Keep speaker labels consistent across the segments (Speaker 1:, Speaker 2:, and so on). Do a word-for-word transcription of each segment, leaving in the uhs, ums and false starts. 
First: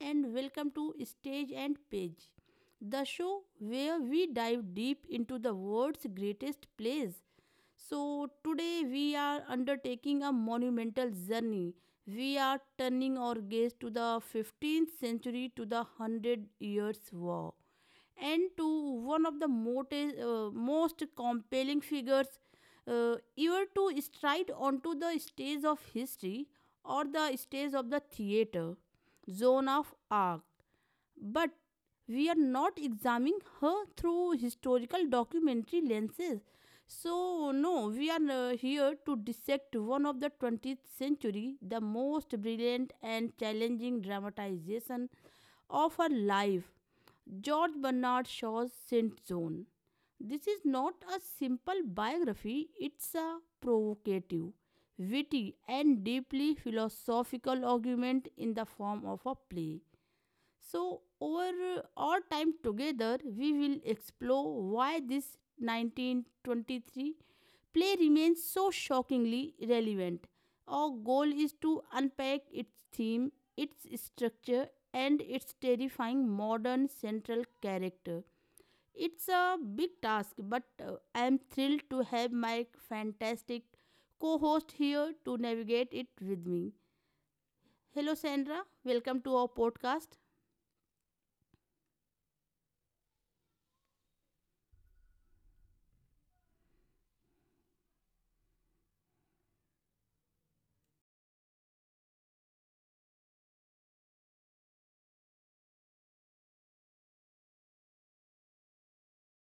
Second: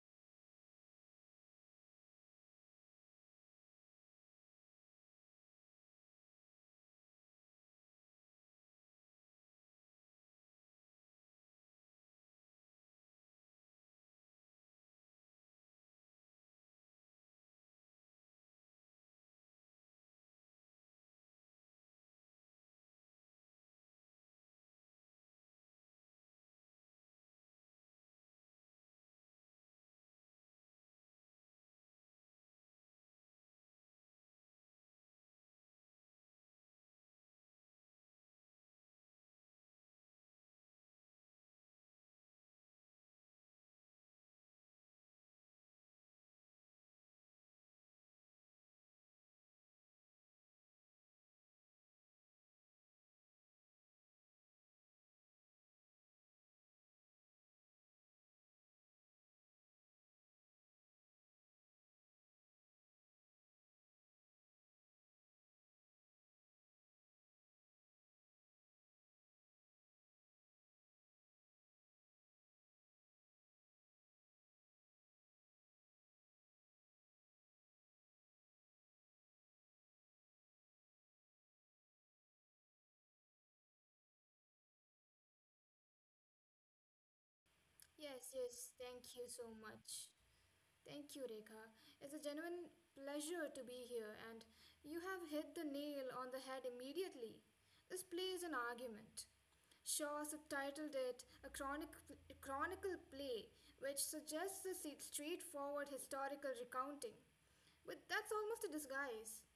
Speaker 1: and welcome to Stage and Page, the show where we dive deep into the world's greatest plays. So, today we are undertaking a monumental journey. We are turning our gaze to the fifteenth century, to the Hundred Years' War, and to one of the moti- uh, most compelling figures uh, ever to stride onto the stage of history or the stage of the theater, zone of arc. But we are not examining her through historical documentary lenses. So, no, we are uh, here to dissect one of the twentieth century, the most brilliant and challenging dramatization of our life. George Bernard Shaw's Saint John. This is not a simple biography, it's a provocative, witty, and deeply philosophical argument in the form of a play. So, over our time together, we will explore why this nineteen twenty-three play remains so shockingly relevant. Our goal is to unpack its theme, its structure, and its terrifying modern central character. It's a big task, but uh, I am thrilled to have my fantastic co host here to navigate it with me. Hello,
Speaker 2: Yes,
Speaker 1: Sandra.
Speaker 2: yes, thank
Speaker 1: Welcome
Speaker 2: you
Speaker 1: to our
Speaker 2: so much.
Speaker 1: podcast.
Speaker 2: Thank you, Rekha. It's a genuine pleasure to be here, and you have hit the nail on the head immediately. This play is an argument. Shaw subtitled it a, chronic, a chronicle play, which suggests a se- straightforward historical recounting. But that's almost a disguise.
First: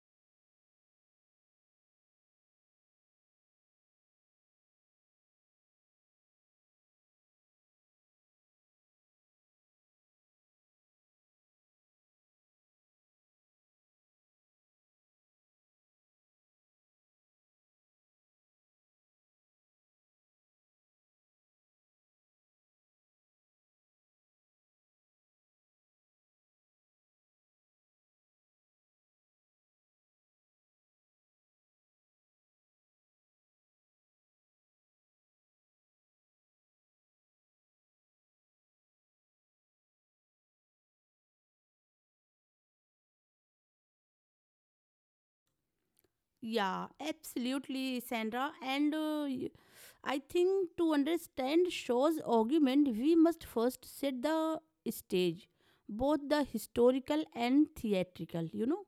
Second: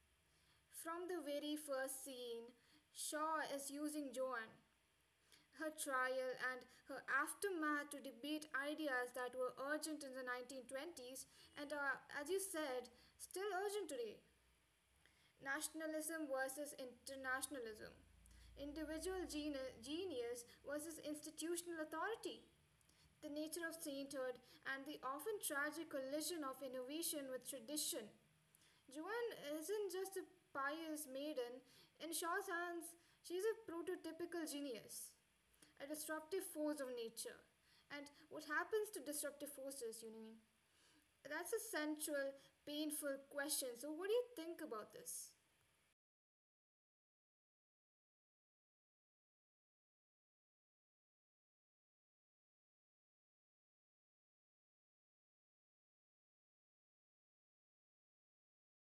Speaker 2: From the very first scene, Shaw is using Joan, her trial and her aftermath to debate ideas that were urgent in the nineteen twenties and are, as you said, still urgent today. Nationalism versus internationalism, individual geni- genius versus institutional authority, the nature of sainthood, and the often tragic collision of innovation with tradition. Joan isn't just a pious maiden, in Shaw's hands, she's a prototypical genius, a disruptive force of nature. And what happens to disruptive forces, you know what I mean? That's a central, painful question. So, what do you think about this?
Speaker 1: Yeah, absolutely, Sandra. And uh, y- I think to understand Shaw's argument, we must first set the stage, both the historical and theatrical, you know.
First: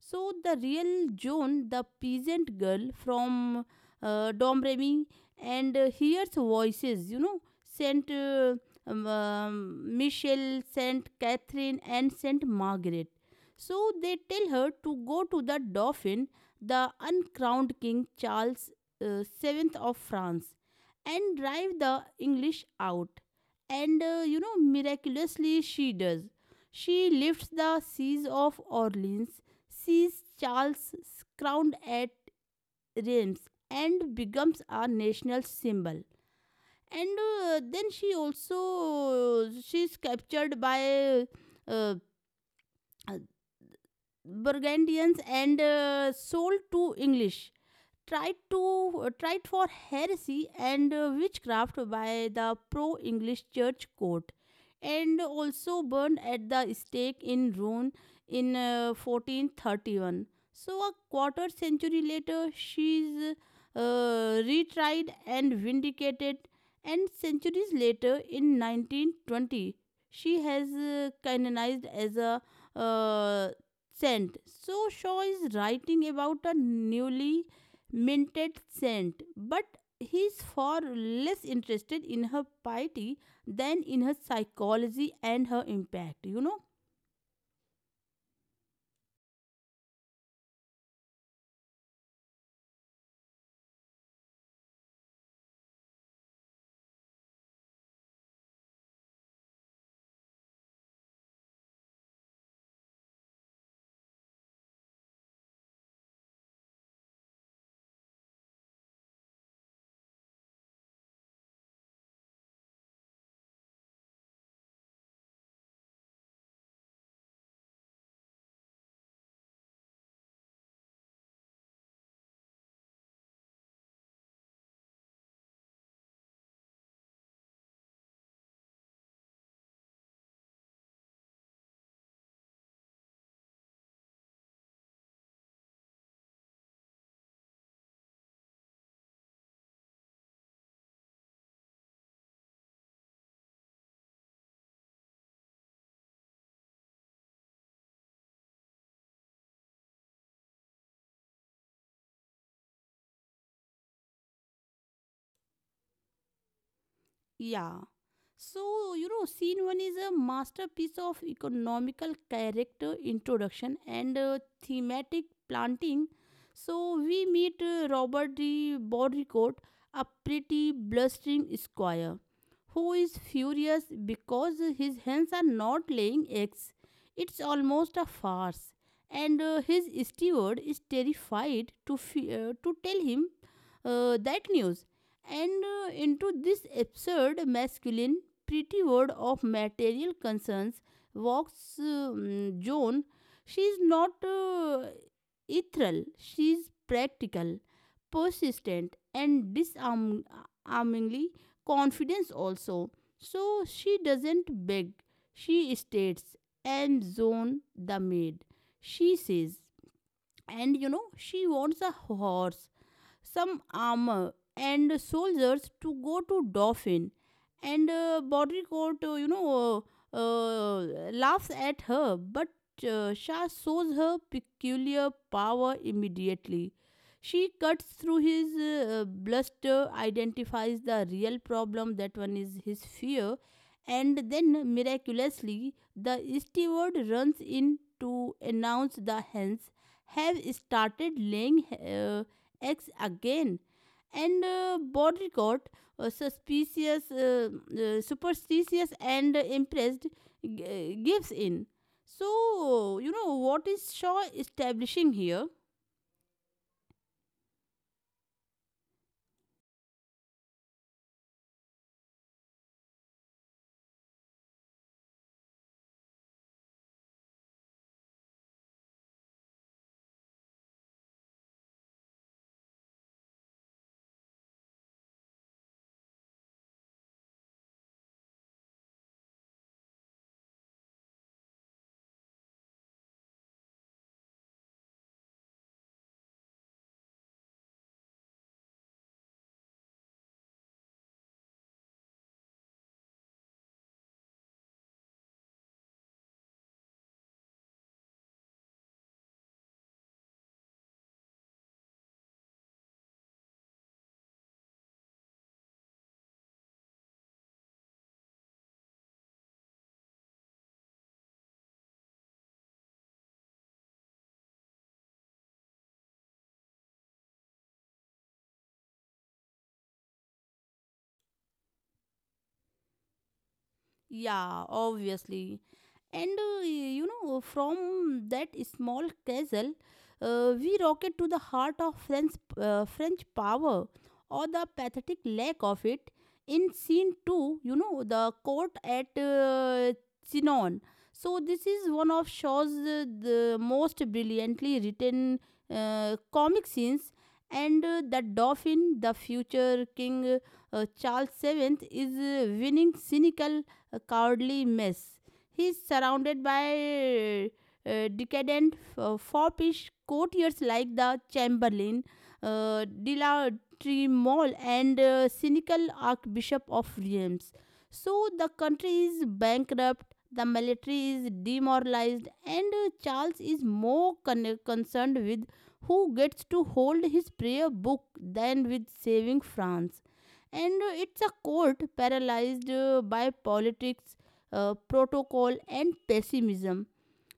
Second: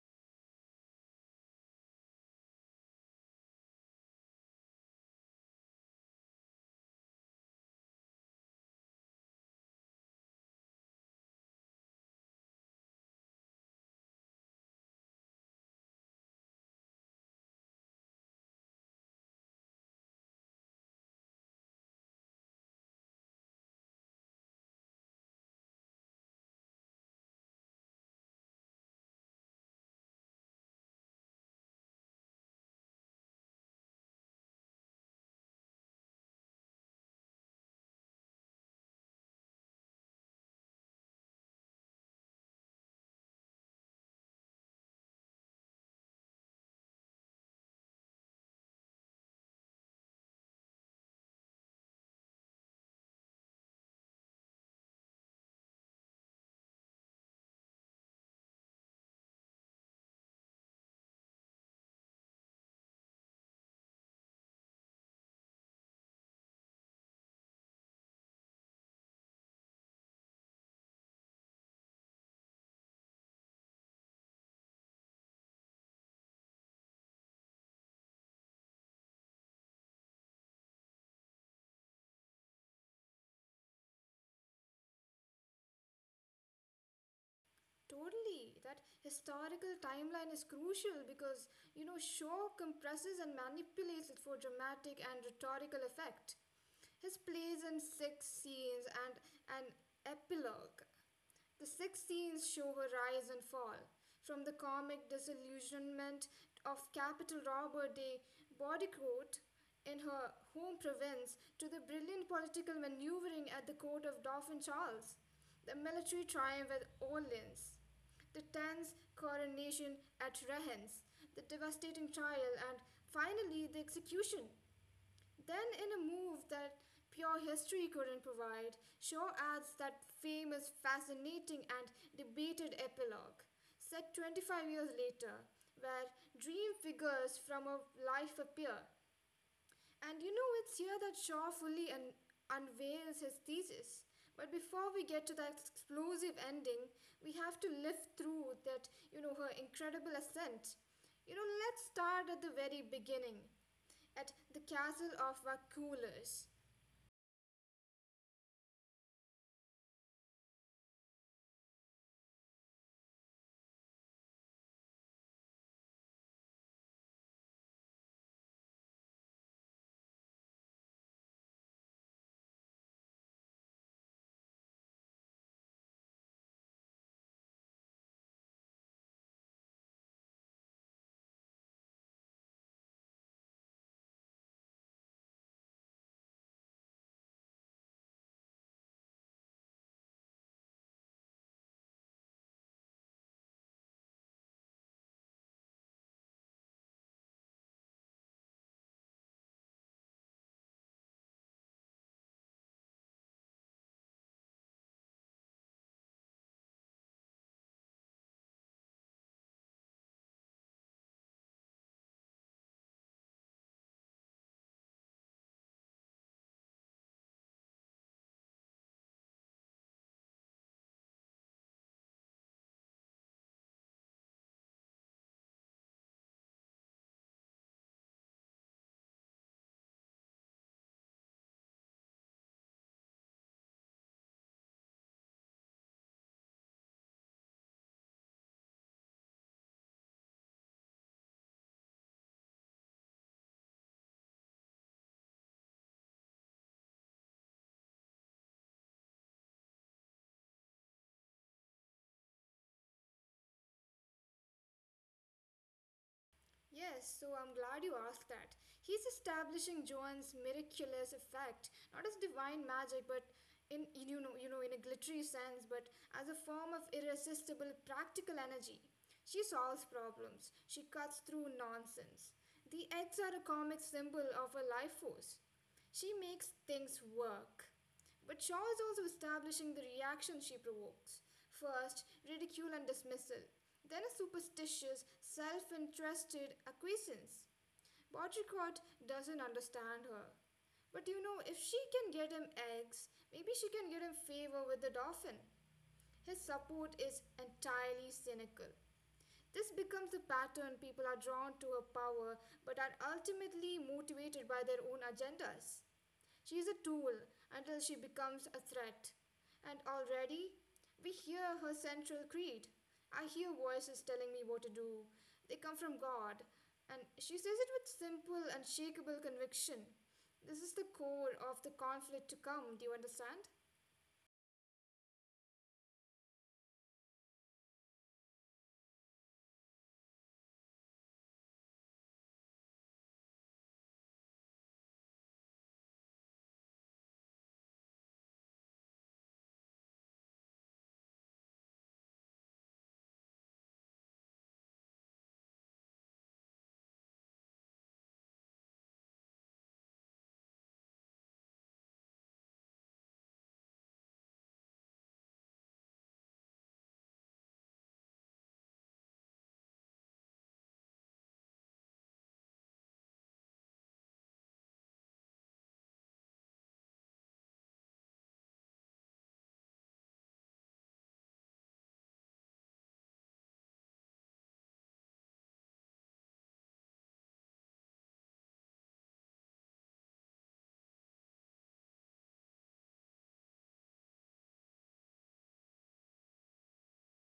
Speaker 1: So, the real Joan, the peasant girl from uh, Domremy, and uh, hears voices, you know, Saint uh, um, um, Michel, Saint Catherine, and Saint Margaret. So, they tell her to go to the Dauphin, the uncrowned King Charles uh, seven of France, and drive the English out. And uh, You know, miraculously, she does. She lifts the siege of Orleans, sees Charles crowned at Reims, and becomes a national symbol. And uh, Then she also she's captured by uh, Burgundians and uh, sold to English, tried to uh, tried for heresy and uh, witchcraft by the pro English church court, and also burned at the stake in Rouen in uh, fourteen thirty-one. So a quarter century later she's uh, retried and vindicated, and centuries later, in nineteen twenty, she has uh, canonized as a uh, saint. So Shaw is writing about a newly minted scent, but he is far less interested in her piety than in her psychology and her impact, you know.
Speaker 2: Totally. That historical timeline is crucial because, you know, Shaw compresses and manipulates it for dramatic and rhetorical effect. His plays in six scenes and an epilogue. The six scenes show her rise and fall, from the comic disillusionment of Capital Robber de Baudicourt in her home province to the brilliant political maneuvering at the court of Dauphin Charles, the military triumph at Orleans, the tense coronation at Rheims, the devastating trial, and finally the execution. Then, in a move that pure history couldn't provide, Shaw adds that famous, fascinating, and debated epilogue, set twenty-five years later, where dream figures from a life appear, and, you know, it's here that Shaw fully un- unveils his thesis. But before we get to that explosive ending, we have to live through, that, you know, her incredible ascent. You know, let's start at the very beginning, at the castle of Vakulas.
Speaker 1: Yeah. So, you know, scene one is a masterpiece of economical character introduction and uh, thematic planting. So, we meet uh, Robert de Baudricourt, a pretty blustering squire, who is furious because his hens are not laying eggs. It's almost a farce. And uh, his steward is terrified to, fe- uh, to tell him uh, that news, and uh, into this absurd masculine pretty word of material concerns walks um, Joan. She is not uh, ethereal, she is practical, persistent, and disarmingly confident. Also. So she doesn't beg, she states, and Joan the maid. She says, and you know, she wants a horse, some armor and soldiers to go to Dauphin. And uh, Baudricourt, uh, you know, uh, uh, laughs at her, but uh, Shah shows her peculiar power immediately. She cuts through his uh, bluster, identifies the real problem that one is his fear, and then miraculously, the steward runs in to announce the hens have started laying uh, eggs again. And uh, Baudricourt, uh, suspicious, uh, uh, superstitious, and impressed, g- uh, gives in. So, you know, what is Shaw establishing here?
Speaker 2: Yes, so I'm glad you asked that. He's establishing Joan's miraculous effect, not as divine magic, but in in- you know you know in a glittery sense, but as a form of irresistible practical energy. She solves problems. She cuts through nonsense. The eggs are a comic symbol of her life force. She makes things work. But Shaw is also establishing the reaction she provokes first, ridicule and dismissal, then a superstitious, self interested acquiescence. Baudricourt doesn't understand her. But you know, if she can get him eggs, maybe she can get him favor with the Dauphin. His support is entirely cynical. This becomes the pattern people are drawn to her power but are ultimately motivated by their own agendas. She is a tool until she becomes a threat. And already, we hear her central creed. I hear voices telling me what to do. They come from God. And she says it with simple, unshakable conviction. This is the core of the conflict to come, do you understand?
Speaker 1: Yeah, obviously. And uh, you know, from that small castle, uh, we rocket to the heart of French, uh, French power, or the pathetic lack of it. In scene two, you know, the court at uh, Chinon. So, this is one of Shaw's uh, the most brilliantly written uh, comic scenes. And uh, the Dauphin, the future King uh, Charles the Seventh, is uh, winning cynical, a cowardly mess. He is surrounded by uh, decadent uh, foppish courtiers like the Chamberlain, uh, de la Tremole, and uh, cynical Archbishop of Reims. So the country is bankrupt, the military is demoralized, and uh, Charles is more con- concerned with who gets to hold his prayer book than with saving France, and uh, it's a court paralyzed uh, by politics, uh, protocol, and pessimism.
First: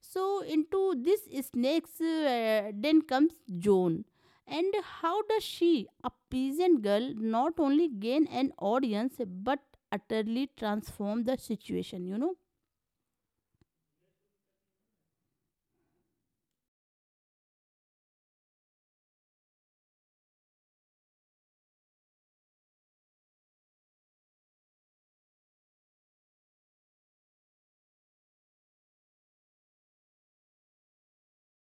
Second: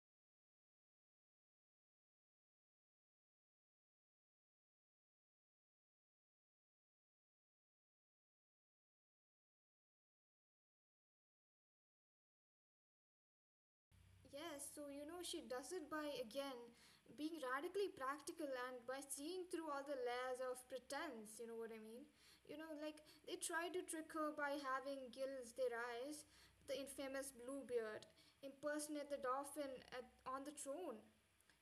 Speaker 1: So, into this snake's uh, den comes Joan. And how does she, a peasant girl, not only gain an audience but utterly transform the situation, you know?
Speaker 2: Yes, so, you know, she does it by again being radically practical and by seeing through all the layers of pretense, you know what I mean? You know, like they try to trick her by having gills their eyes, the infamous Bluebeard, impersonate the dolphin at, on the throne.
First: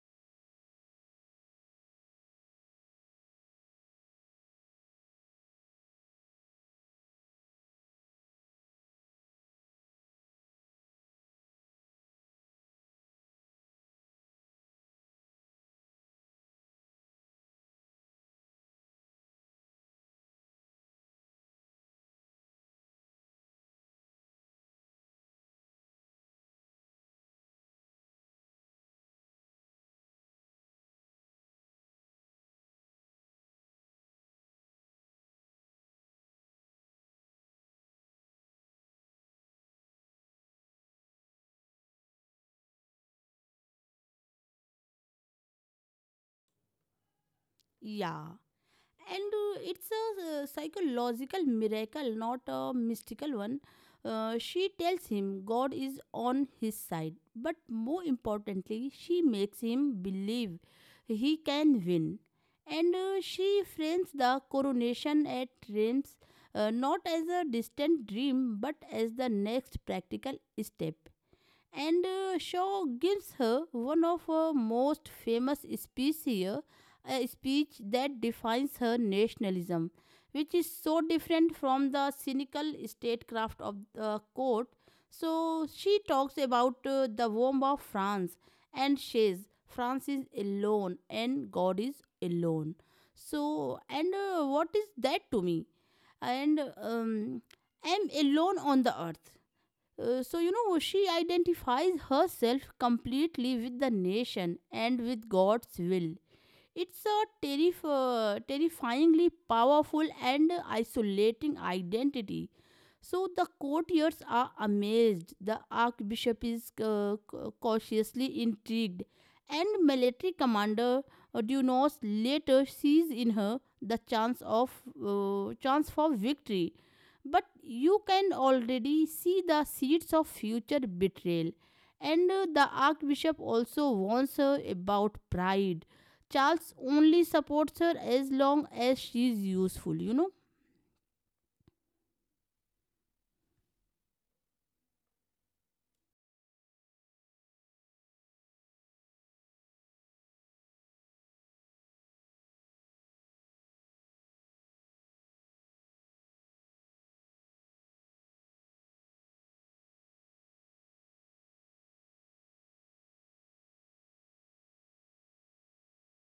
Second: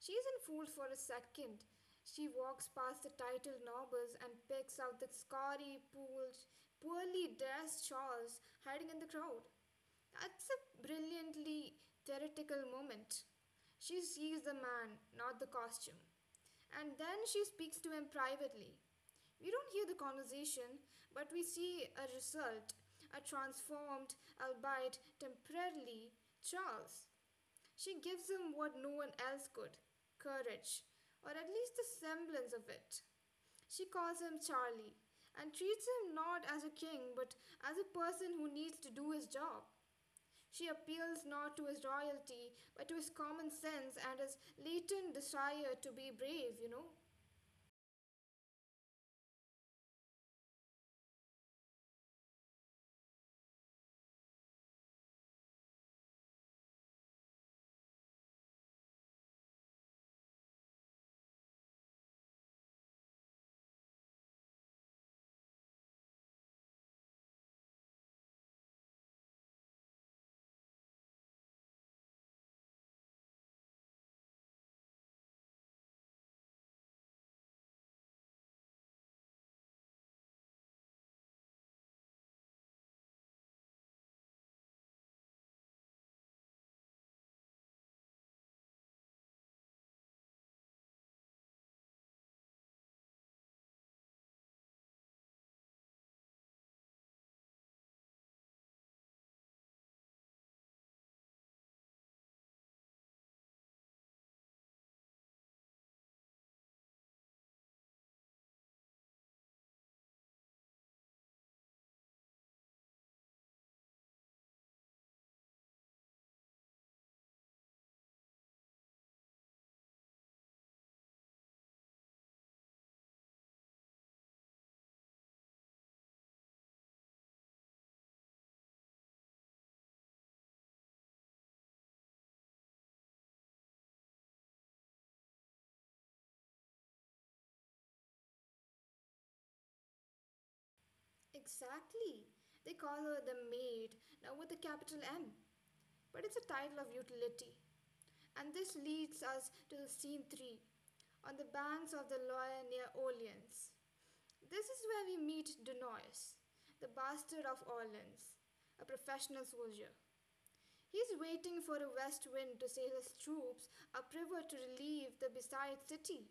Speaker 2: She isn't fooled for a second. She walks past the title nobles and picks out the scary, pooled, poorly dressed shawls hiding in the crowd. That's a brilliantly theoretical moment. She sees the man, not the costume. And then she speaks to him privately. We don't hear the conversation, but we see a result, a transformed, albeit temporarily, Charles. She gives him what no one else could, courage, or at least the semblance of it. She calls him Charlie and treats him not as a king but as a person who needs to do his job. She appeals not to his royalty, but to his common sense and his latent desire to be brave, you know?
Speaker 1: Yeah. And uh, it's a uh, psychological miracle, not a mystical one. Uh, she tells him god is on his side, but more importantly she makes him believe he can win. And uh, she frames the coronation at reims, uh, not as a distant dream but as the next practical step. And uh, Shaw gives her one of her most famous speeches here, a speech that defines her nationalism, which is so different from the cynical statecraft of the court. So she talks about uh, the womb of France and says, France is alone and God is alone. So, and uh, what is that to me? And um, am alone on the earth. Uh, so you know she identifies herself completely with the nation and with god's will. It's a terrif- uh, terrifyingly powerful and isolating identity. So the courtiers are amazed, the archbishop is uh, ca- cautiously intrigued, and military commander uh, Dunos later sees in her the chance of uh, chance for victory. But you can already see the seeds of future betrayal, and uh, the archbishop also warns her about pride. Charles only supports her as long as she's useful, you know?
Speaker 2: Exactly. They call her the maid, now with a capital M, but it's a title of utility. And this leads us to the scene three, on the banks of the Loire near Orleans. This is where we meet Dunois, the bastard of Orleans, a professional soldier. He's waiting for a west wind to sail his troops upriver to relieve the besieged city.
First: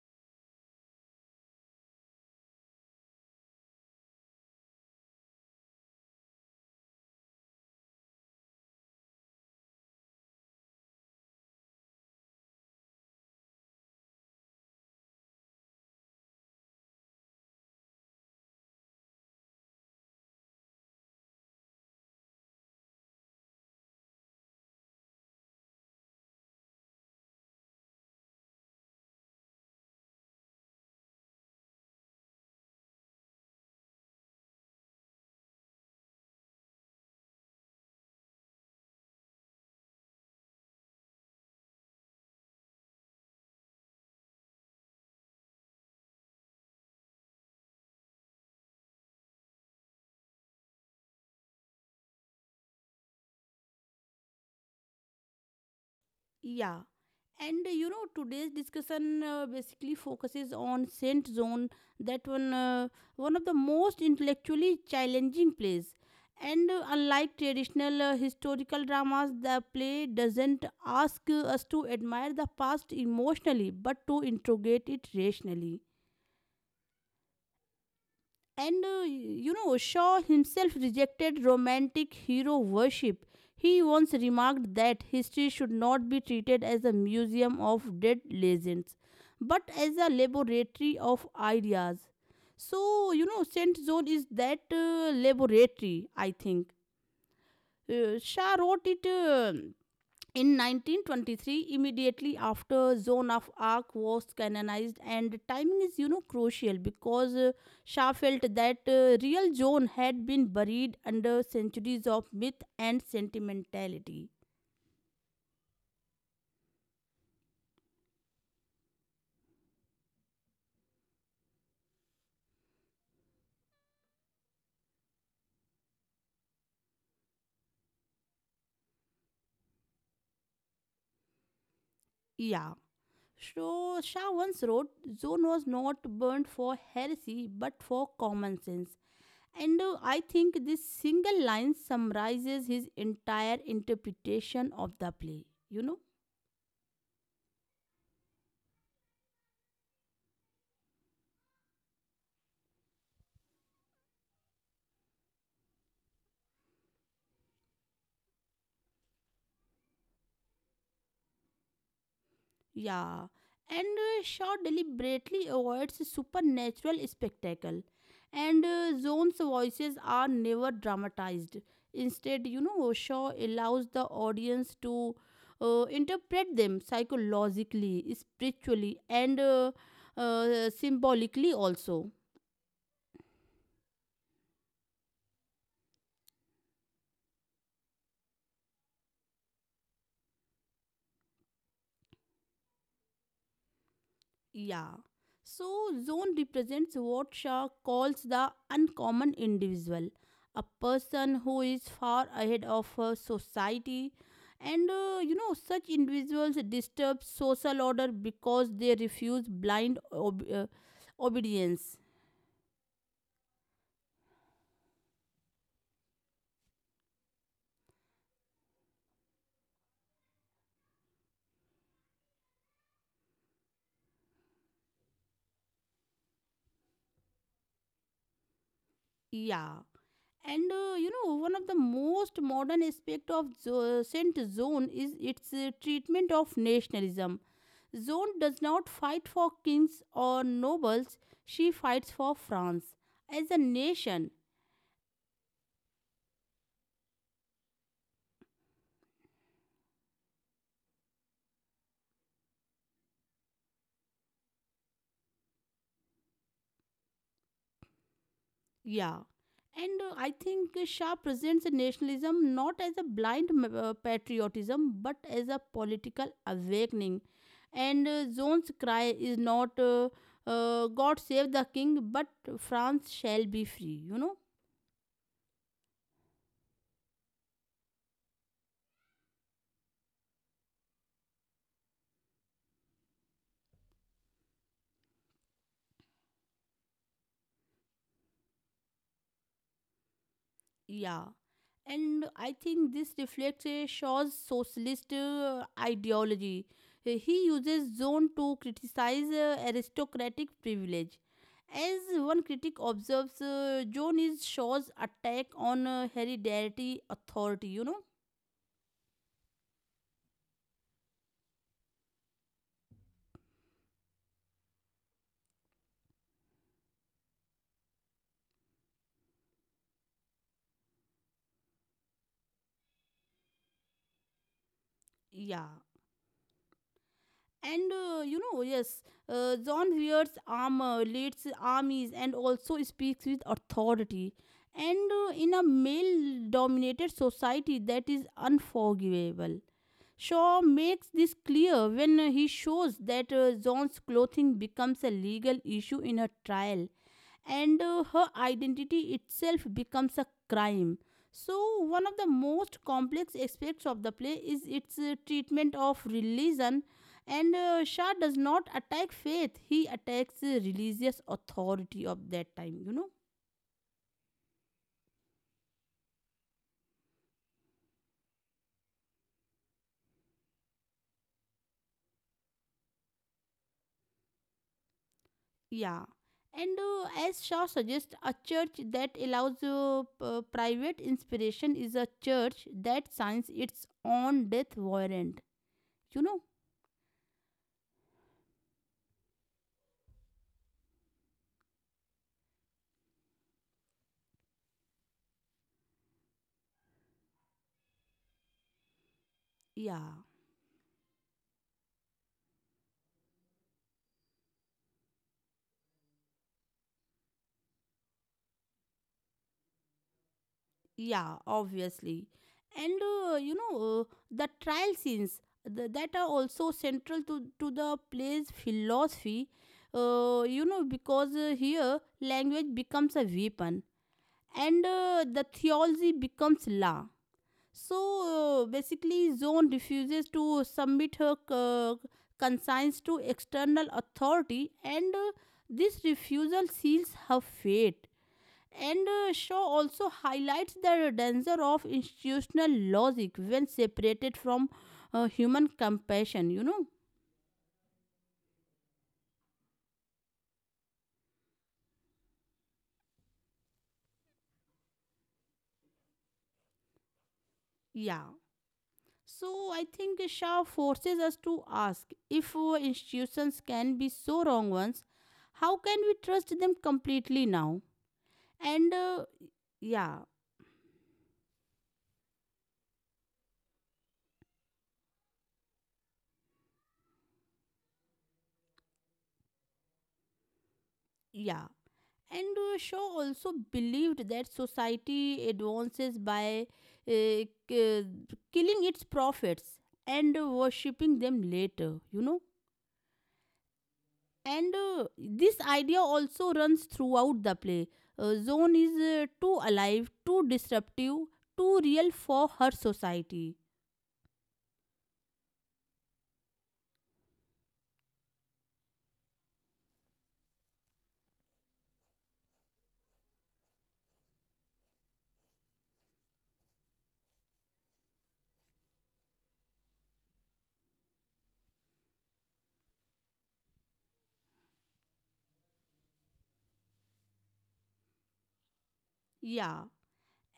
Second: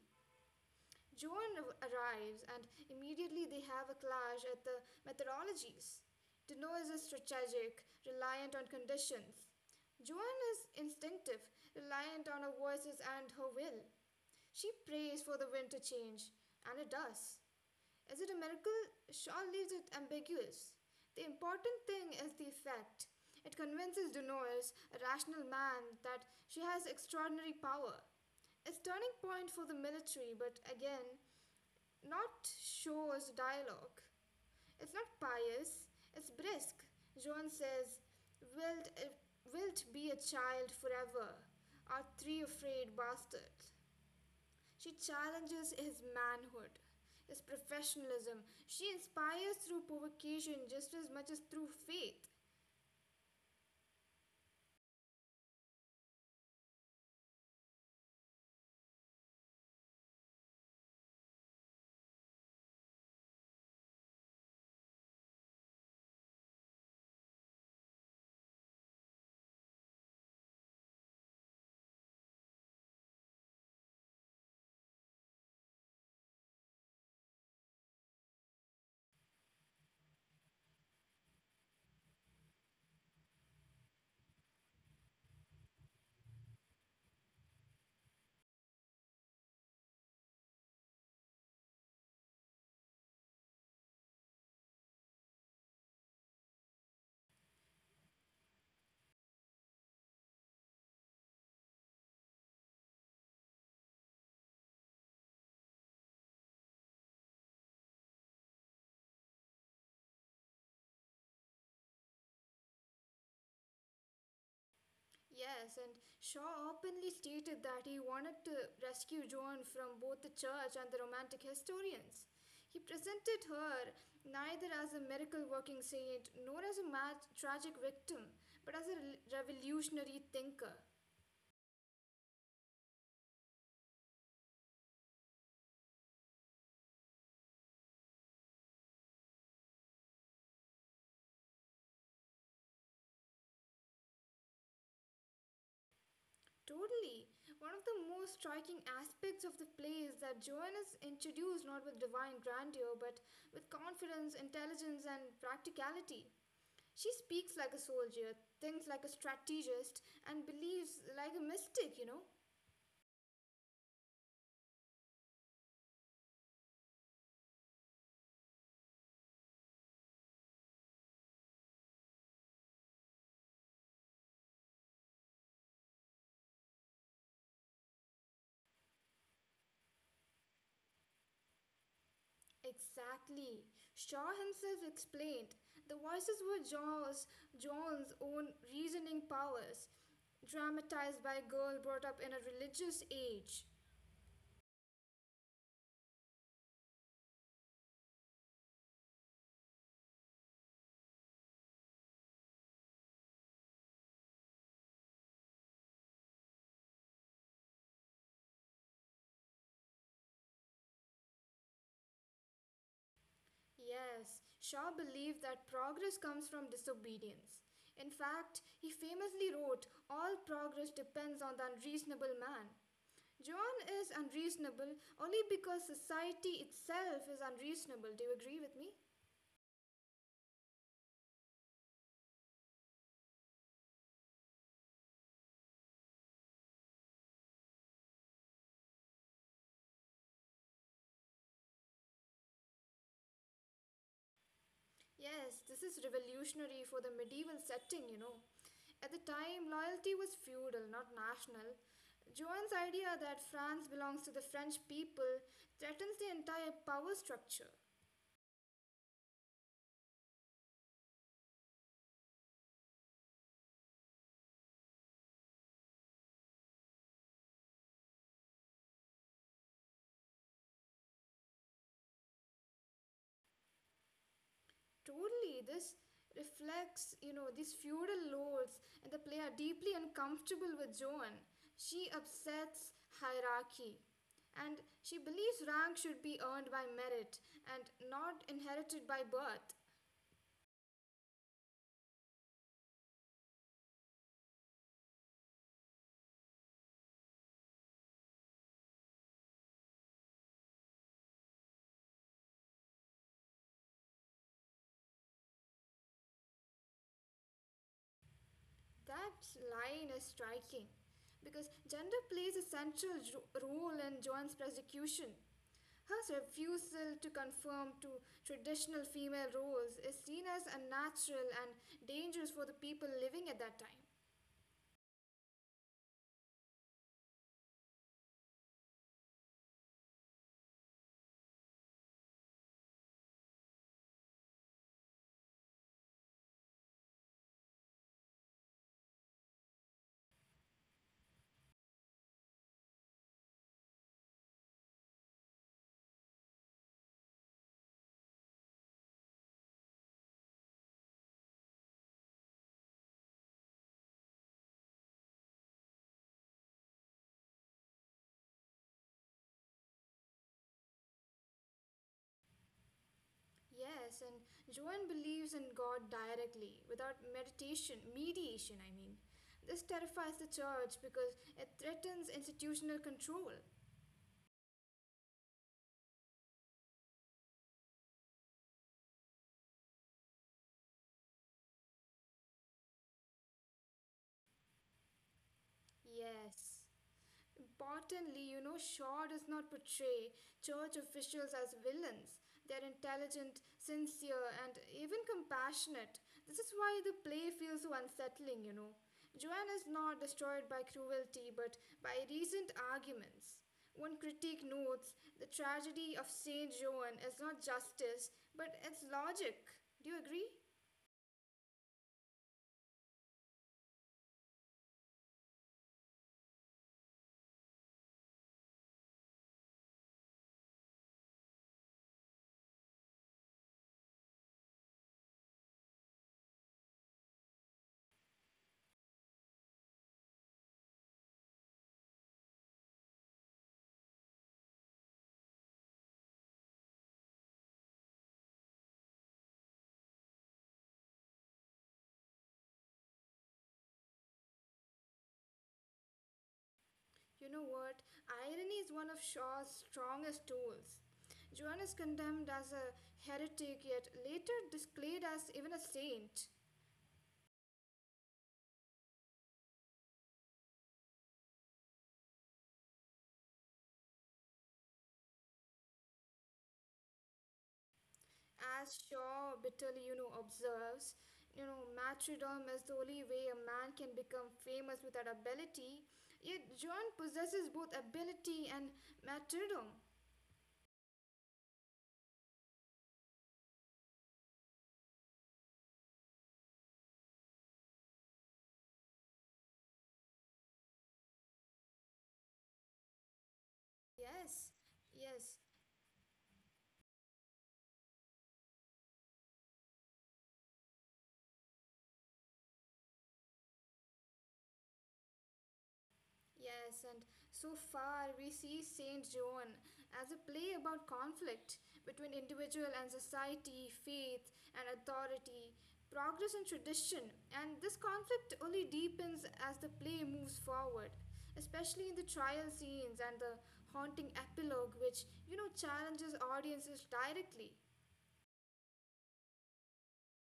Speaker 2: Joan arrives, and immediately they have a clash at the methodologies. Dino is strategic, reliant on conditions. Joan is instinctive, reliant on her voices and her will. She prays for the wind to change, and it does. Is it a miracle? Sean leaves it ambiguous. The important thing is the effect. It convinces Dunois, a rational man, that she has extraordinary power. It's turning point for the military, but again, not Shaw's dialogue. It's not pious, it's brisk. Joan says, Wilt, wilt be a child forever, our three afraid bastards. She challenges his manhood, his professionalism. She inspires through provocation just as much as through faith.
Speaker 1: Yeah. And uh, you know, today's discussion uh, basically focuses on Saint Zone, that one, uh, one of the most intellectually challenging plays. And uh, unlike traditional uh, historical dramas, the play doesn't ask uh, us to admire the past emotionally, but to interrogate it rationally. And uh, you know, Shaw himself rejected romantic hero worship. He once remarked that history should not be treated as a museum of dead legends, but as a laboratory of ideas. So, you know, Saint Zone is that uh, laboratory, I think. Uh, Shah wrote it. Um in nineteen twenty-three, immediately after Zone of Arc was canonized, and timing is you know crucial, because uh, Shah felt that uh, real Zone had been buried under centuries of myth and sentimentality.
Speaker 2: Yes, and Shaw openly stated that he wanted to rescue Joan from both the church and the romantic historians. He presented her neither as a miracle working saint nor as a tragic victim, but as a revolutionary thinker.
Speaker 1: Yeah. So Shah once wrote, "Zone was not burned for heresy, but for common sense." And uh, I think this single line summarizes his entire interpretation of the play, you know.
Speaker 2: Totally. One of the most striking aspects of the play is that Joan is introduced not with divine grandeur, but with confidence, intelligence, and practicality. She speaks like a soldier, thinks like a strategist, and believes like a mystic, you know?
Speaker 1: Yeah, and uh, Shaw deliberately avoids supernatural spectacle, and uh, Zone's voices are never dramatized. Instead, you know, Shaw allows the audience to uh, interpret them psychologically, spiritually, and uh, uh, symbolically also.
Speaker 2: Exactly. Shaw himself explained the voices were John's, John's own reasoning powers, dramatized by a girl brought up in a religious age.
Speaker 1: Yeah. So, zone represents what Shaw calls the uncommon individual, a person who is far ahead of uh, society. And uh, you know, such individuals disturb social order because they refuse blind ob- uh, obedience.
Speaker 2: Yes, Shaw believed that progress comes from disobedience. In fact, he famously wrote, All progress depends on the unreasonable man. John is unreasonable only because society itself is unreasonable. Do you agree with me?
Speaker 1: Yeah. And uh, you know, one of the most modern aspect of zo- uh, Saint Zone is its uh, treatment of nationalism. Zone does not fight for kings or nobles; she fights for France as a nation.
Speaker 2: Yes, this is revolutionary for the medieval setting, you know. At the time, loyalty was feudal, not national. Joan's idea that France belongs to the French people threatens the entire power structure.
Speaker 1: Yeah, and uh, I think uh, Shah presents nationalism not as a blind m- uh, patriotism, but as a political awakening. And uh, Zone's cry is not uh, uh, "God save the king," but "France shall be free," you know.
Speaker 2: Totally, this reflects, you know, these feudal lords and the player deeply uncomfortable with Joan. She upsets hierarchy. And she believes rank should be earned by merit and not inherited by birth.
Speaker 1: Yeah. And I think this reflects uh, Shaw's socialist uh, ideology. Uh, He uses zone to criticize uh, aristocratic privilege. As one critic observes, uh, zone is Shaw's attack on uh, hereditary authority, you know?
Speaker 2: That line is striking because gender plays a central jo- role in Joan's persecution. Her refusal to conform to traditional female roles is seen as unnatural and dangerous for the people living at that time.
Speaker 1: Yeah. And uh, you know, yes, uh, John wears armor, leads armies, and also speaks with authority. And uh, in a male dominated society, that is unforgivable. Shaw makes this clear when he shows that uh, John's clothing becomes a legal issue in her trial, and uh, her identity itself becomes a crime. So, one of the most complex aspects of the play is its uh, treatment of religion, and uh, Shah does not attack faith, he attacks the religious authority of that time, you know.
Speaker 2: Yes, and Joan believes in God directly, without meditation, mediation, I mean. This terrifies the church because it threatens institutional control.
Speaker 1: Yeah. And uh, as Shaw suggests, a church that allows uh, p- uh, private inspiration is a church that signs its own death warrant. You know?
Speaker 2: Yes. Importantly, you know, Shaw does not portray church officials as villains. They're intelligent, sincere, and even compassionate. This is why the play feels so unsettling, you know. Joanne is not
Speaker 1: Yeah.
Speaker 2: destroyed by cruelty, but by recent arguments. One critique notes the tragedy of Saint Joan is not justice, but it's logic. Do you agree?
Speaker 1: Yeah, obviously. And, uh, you know, uh, the trial scenes the, that are also central to, to the play's philosophy, uh, you know, because uh, here language becomes a weapon, and uh, the theology becomes law. So uh, basically, Zone refuses to submit her uh, consigns to external authority, and uh, this refusal seals her fate. And uh, Shaw also highlights the danger of institutional logic when separated from uh, human compassion, you know?
Speaker 2: You know what? Irony is one of Shaw's strongest tools. Joan is condemned as a heretic, yet later displayed as even a saint.
Speaker 1: Yeah. So I think Shaw forces us to ask, if uh, institutions can be so wrong once, how can we trust them completely now? And
Speaker 2: As
Speaker 1: uh,
Speaker 2: Shaw bitterly, you
Speaker 1: Yeah,
Speaker 2: know, observes, you know, martyrdom is the only way a man can become famous without ability. Yet Joan possesses both ability and martyrdom.
Speaker 1: yeah. And uh, Shaw also believed that society advances by uh, k- killing its prophets and worshipping them later, you know.
Speaker 2: Yes,
Speaker 1: And uh,
Speaker 2: yes.
Speaker 1: this idea also runs throughout the play. Uh, Zone is uh, too alive, too disruptive, too real for her society.
Speaker 2: Yes, and so far we see Saint Joan as a play about conflict between individual and society, faith and authority, progress and tradition, and this conflict only deepens as the play moves forward, especially in the trial scenes and the haunting epilogue, which, you know, challenges audiences directly.
Speaker 1: Yeah,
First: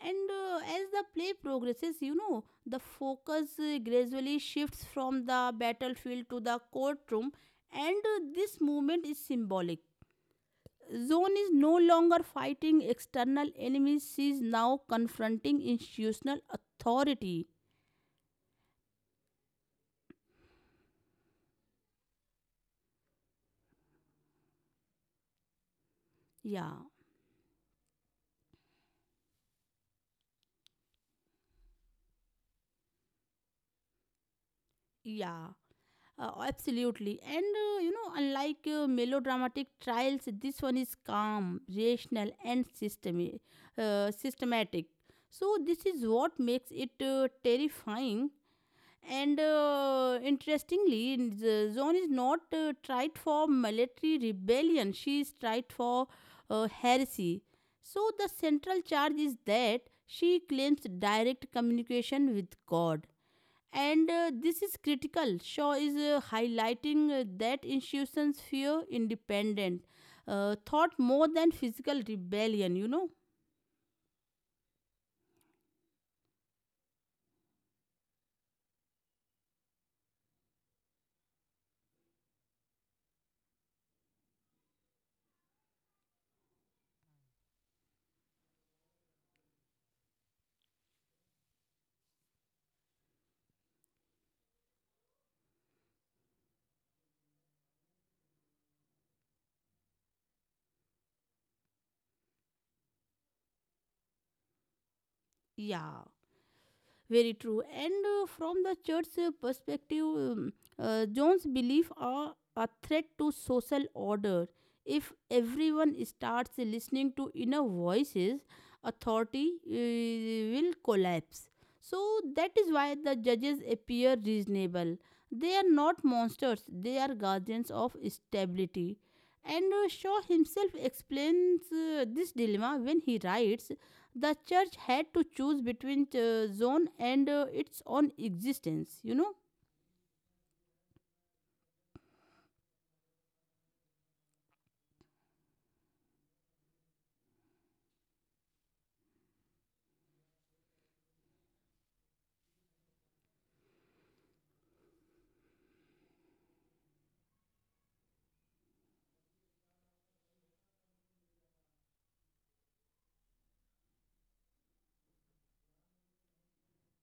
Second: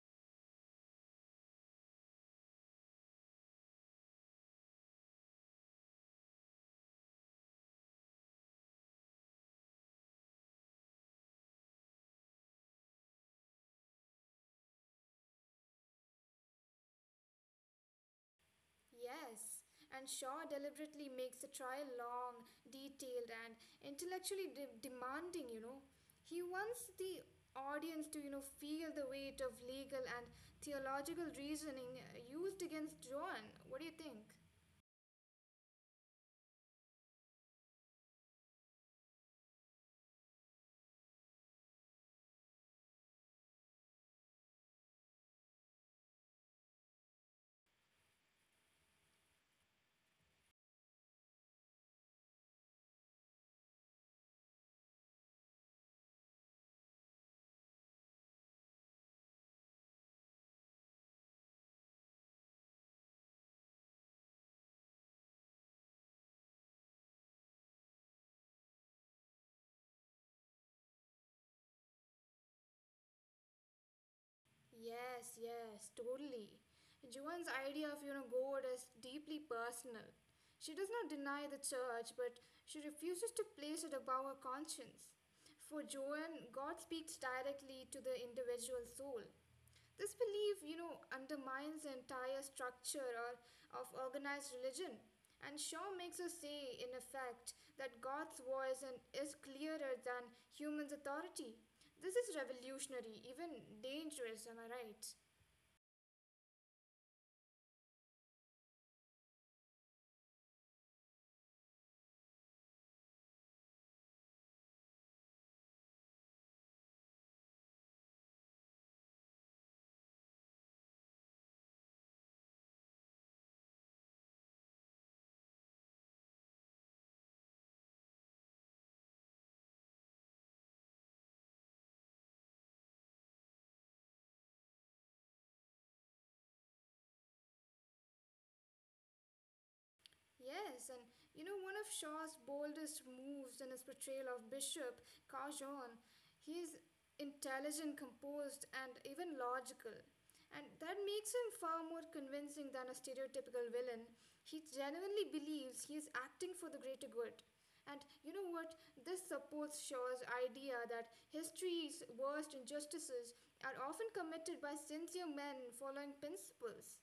Speaker 1: and uh, as the play progresses, you know, the focus uh, gradually shifts from the battlefield to the courtroom, and uh, this movement is symbolic. Zone is no longer fighting external enemies; she is now confronting institutional authority.
Speaker 2: Yes, and Shaw deliberately makes the trial long, detailed, and intellectually de- demanding, you know. He
Speaker 1: Yeah,
Speaker 2: wants the audience to, you know, feel the weight of legal and theological reasoning uh, used against John. What do you think?
Speaker 1: yeah. Uh, absolutely. And uh, you know, unlike uh, melodramatic trials, this one is calm, rational, and systemi- uh, systematic. So, this is what makes it uh, terrifying. And uh, interestingly, in the Zone is not uh, tried for military rebellion, she is tried for uh, heresy. So, the central charge is that she claims direct communication with God, and uh, this is critical. Shaw is uh, highlighting uh, that institutions fear independent uh, thought more than physical rebellion, you know.
Speaker 2: Yes, yes, totally. Juan's idea of, you know, God is deeply personal. She does not deny the church, but she refuses to place it above her conscience. For Joan, God speaks directly to the individual soul. This belief, you know, undermines the entire structure or, of organized religion, and Shaw makes us say, in effect, that God's voice and is clearer than human's authority. This is revolutionary, even dangerous, am I right?
Speaker 1: Yeah, very true. And uh, from the church uh, perspective, um, uh, John's belief are a threat to social order. If everyone starts listening to inner voices, authority uh, will collapse. So that is why the judges appear reasonable. They are not monsters; they are guardians of stability. And uh, Shaw himself explains uh, this dilemma when he writes, the church had to choose between uh, Zone and uh, its own existence, you know.
Speaker 2: Yes, and, you know, one of Shaw's boldest moves in his portrayal of Bishop Carjon, he's intelligent, composed, and even logical. And that makes him far more convincing than a stereotypical villain. He genuinely believes he is acting for the greater good. And you know what? This supports Shaw's idea that history's worst injustices are often committed by sincere men following principles.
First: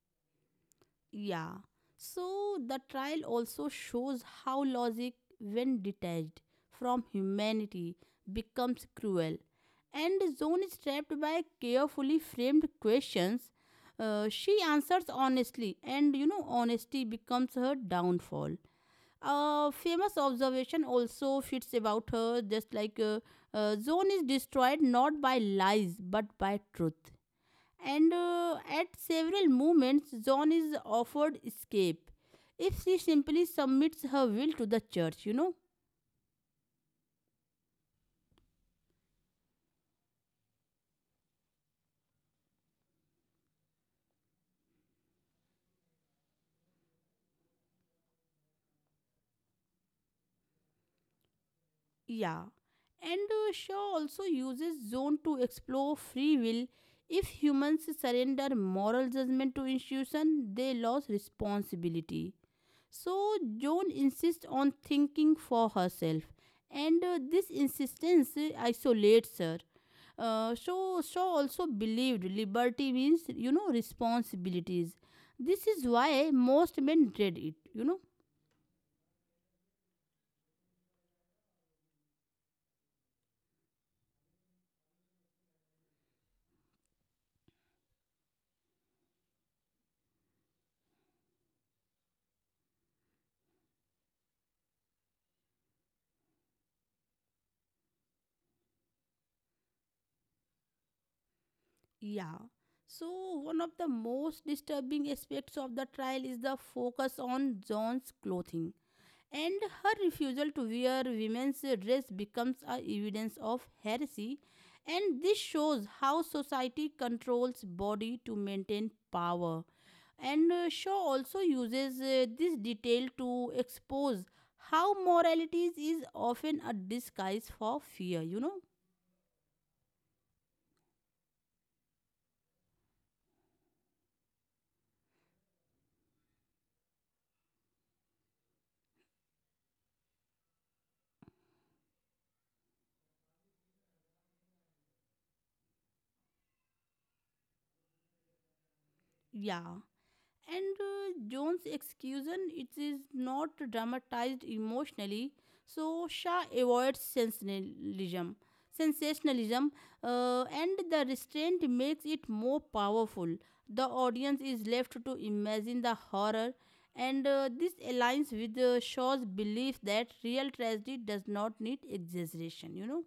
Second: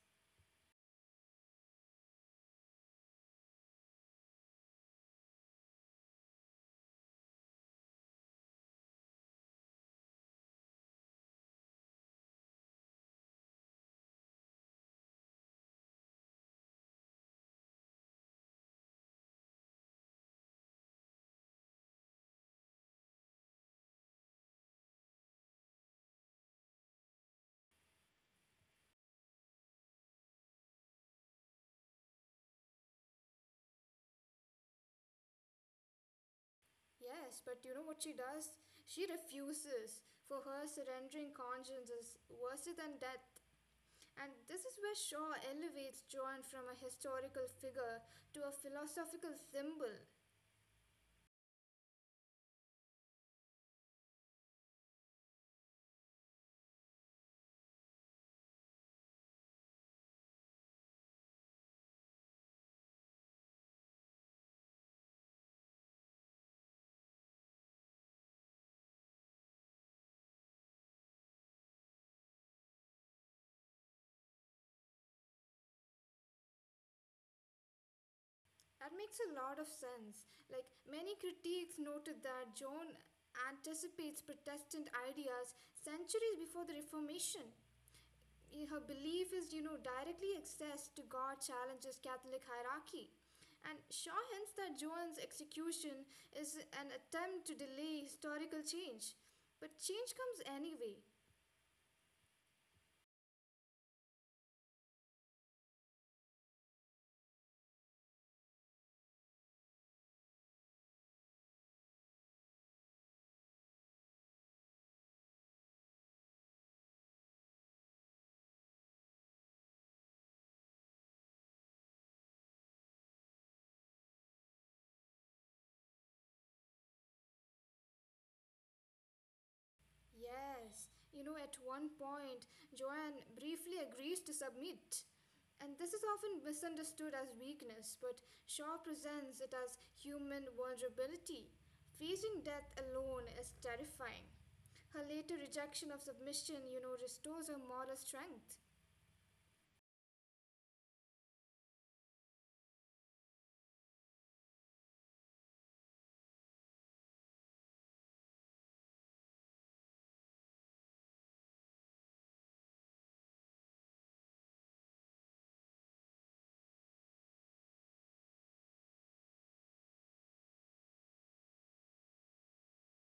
Speaker 1: Yeah. So the trial also shows how logic, when detached from humanity, becomes cruel. And Zone is trapped by carefully framed questions. Uh, she answers honestly, and you know, honesty becomes her downfall. A famous observation also fits about her, just like uh, uh, Zone is destroyed not by lies but by truth. And uh, at several moments, John is offered escape if she simply submits her will to the church, you know.
Speaker 2: Yes, but you know what she does? She refuses. For her, surrendering conscience is worse than death. And this is where Shaw elevates Joan from a historical figure to a philosophical symbol.
Speaker 1: Yeah. And uh, Shaw also uses Zone to explore free will. If humans surrender moral judgment to institution, they lose responsibility. So Joan insists on thinking for herself, and uh, this insistence uh, isolates her. Uh, so Shaw also believed liberty means, you know, responsibilities. This is why most men dread it, you know.
Speaker 2: That makes a lot of sense. Like, many critiques noted that Joan anticipates Protestant ideas centuries before the Reformation. I- her belief is, you know, directly access to God challenges Catholic hierarchy. And Shaw hints that Joan's execution is an attempt to delay historical change. But change comes anyway.
Speaker 1: Yeah. So one of the most disturbing aspects of the trial is the focus on John's clothing, and her refusal to wear women's dress becomes a evidence of heresy. And this shows how society controls body to maintain power. And uh, Shaw also uses uh, this detail to expose how morality is often a disguise for fear, you know.
Speaker 2: Yes, you know, at one point, Joanne briefly agrees to submit. And this is often misunderstood as weakness, but Shaw presents it as human vulnerability. Facing death alone is terrifying. Her later rejection of submission, you know, restores her moral strength.
Speaker 1: Yeah. And uh, John's excusation, it is not dramatized emotionally, so Shah avoids sensationalism. Sensationalism uh, and the restraint makes it more powerful. The audience is left to imagine the horror, and uh, this aligns with uh, Shaw's belief that real tragedy does not need exaggeration, you know.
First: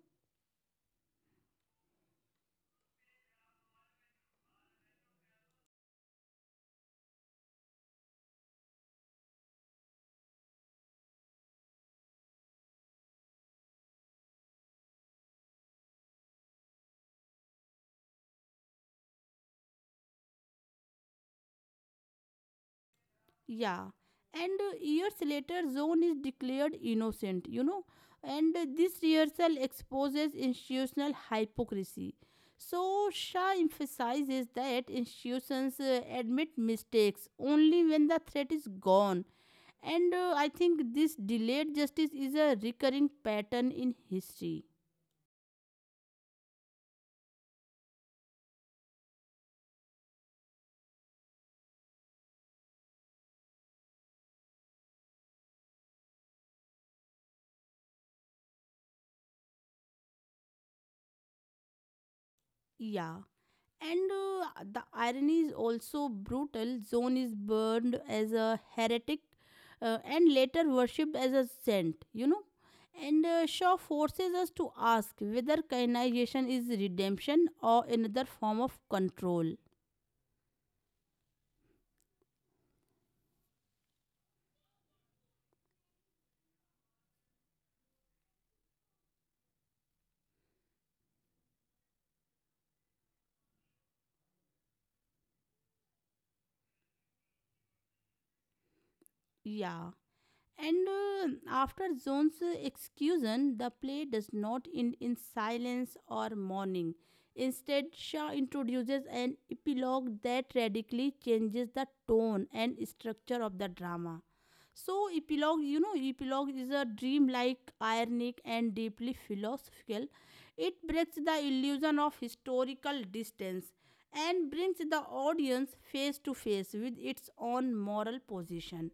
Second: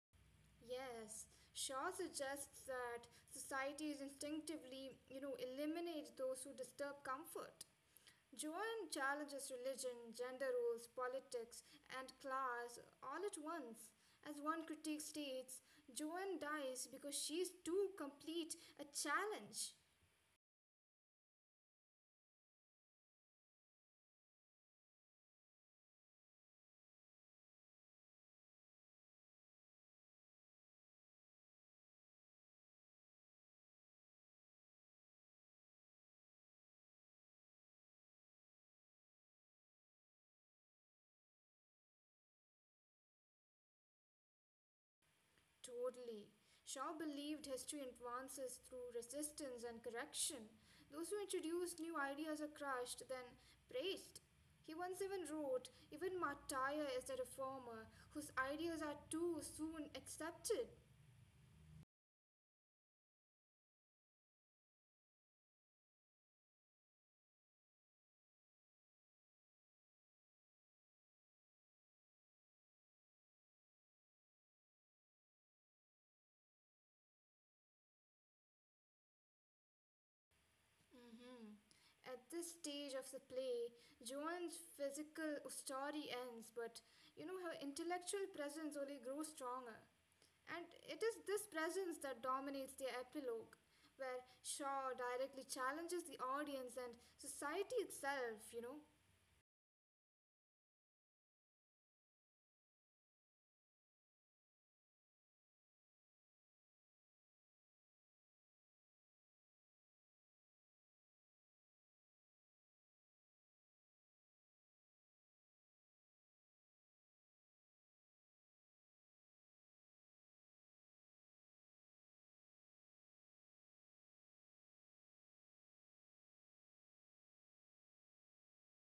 Speaker 2: Yes, Shaw suggests that societies instinctively, you know, eliminate those who disturb comfort. Joanne challenges religion, gender roles, politics, and class all at once. As one critique states, Joanne dies because she's too complete a challenge.
Speaker 1: Yeah, and uh, years later, Zone is declared innocent, you know, and uh, this rehearsal exposes institutional hypocrisy. So, Shah emphasizes that institutions uh, admit mistakes only when the threat is gone, and uh, I think this delayed justice is a recurring pattern in history.
Speaker 2: Totally. Shaw believed history advances through resistance and correction. Those who introduce new ideas are crushed, then praised. He once even wrote, even Martyr is a reformer whose ideas are too soon accepted.
Speaker 1: Yeah. And uh, the irony is also brutal. Zone is burned as a heretic uh, and later worshipped as a saint, you know. And uh, Shaw forces us to ask whether canonization is redemption or another form of control.
Speaker 2: Hmm. At this stage of the play, Joan's physical story ends, but you know, her intellectual presence only grows stronger. And it is this presence that dominates the epilogue, where Shaw directly challenges the audience and society itself, you know.
Speaker 1: Yeah. And uh, after Zone's exclusion, the play does not end in silence or mourning. Instead, Shaw introduces an epilogue that radically changes the tone and structure of the drama. So, epilogue, you know, epilogue is a dreamlike, ironic, and deeply philosophical. It breaks the illusion of historical distance and brings the audience face to face with its own moral position.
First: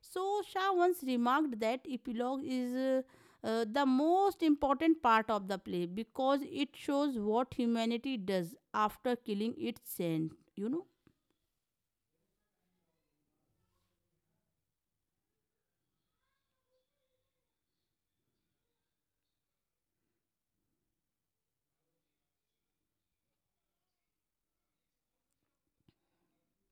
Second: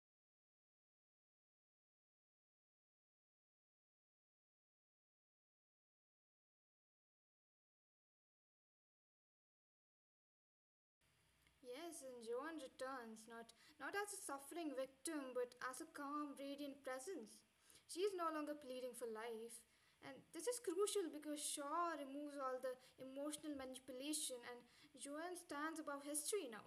Speaker 1: So, Shah once remarked that epilogue is uh, uh, the most important part of the play because it shows what humanity does after killing its saint, you know.
Speaker 2: Yes, and Joan returns, not, not as a suffering victim, but as a calm, radiant presence. She is no longer pleading for life. And this is crucial because Shaw removes all the emotional manipulation, and Joan stands above history now.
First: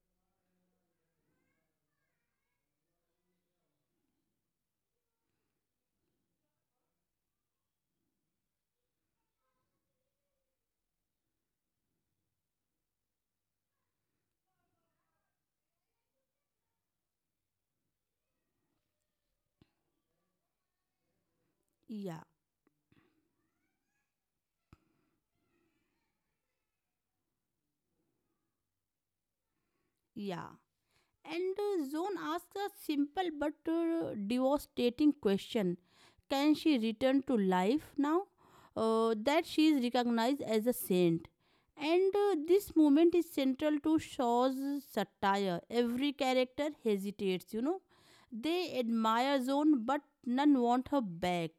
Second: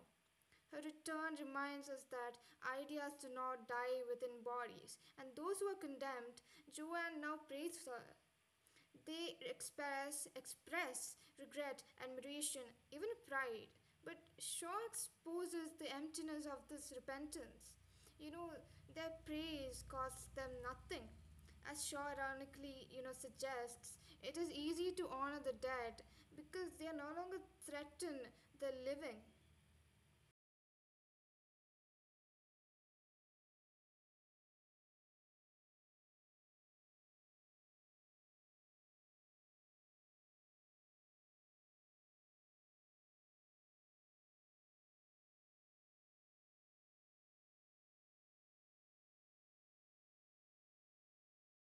Speaker 2: Her return reminds us that ideas do not die within bodies, and those who are condemned, Joanne now prays for, they express, express regret, admiration, even pride. But Shaw exposes the emptiness of this repentance. You know, their praise costs them nothing. As Shaw
Speaker 1: Yeah,
Speaker 2: ironically, you know, suggests, it is easy to honor the dead because they are no longer threaten the living.
Speaker 1: yeah. And uh, Zone asks a simple but uh, devastating question. Can she return to life now uh, that she is recognized as a saint? And uh, this moment is central to Shaw's satire. Every character hesitates, you know. They admire Zone, but none want her back.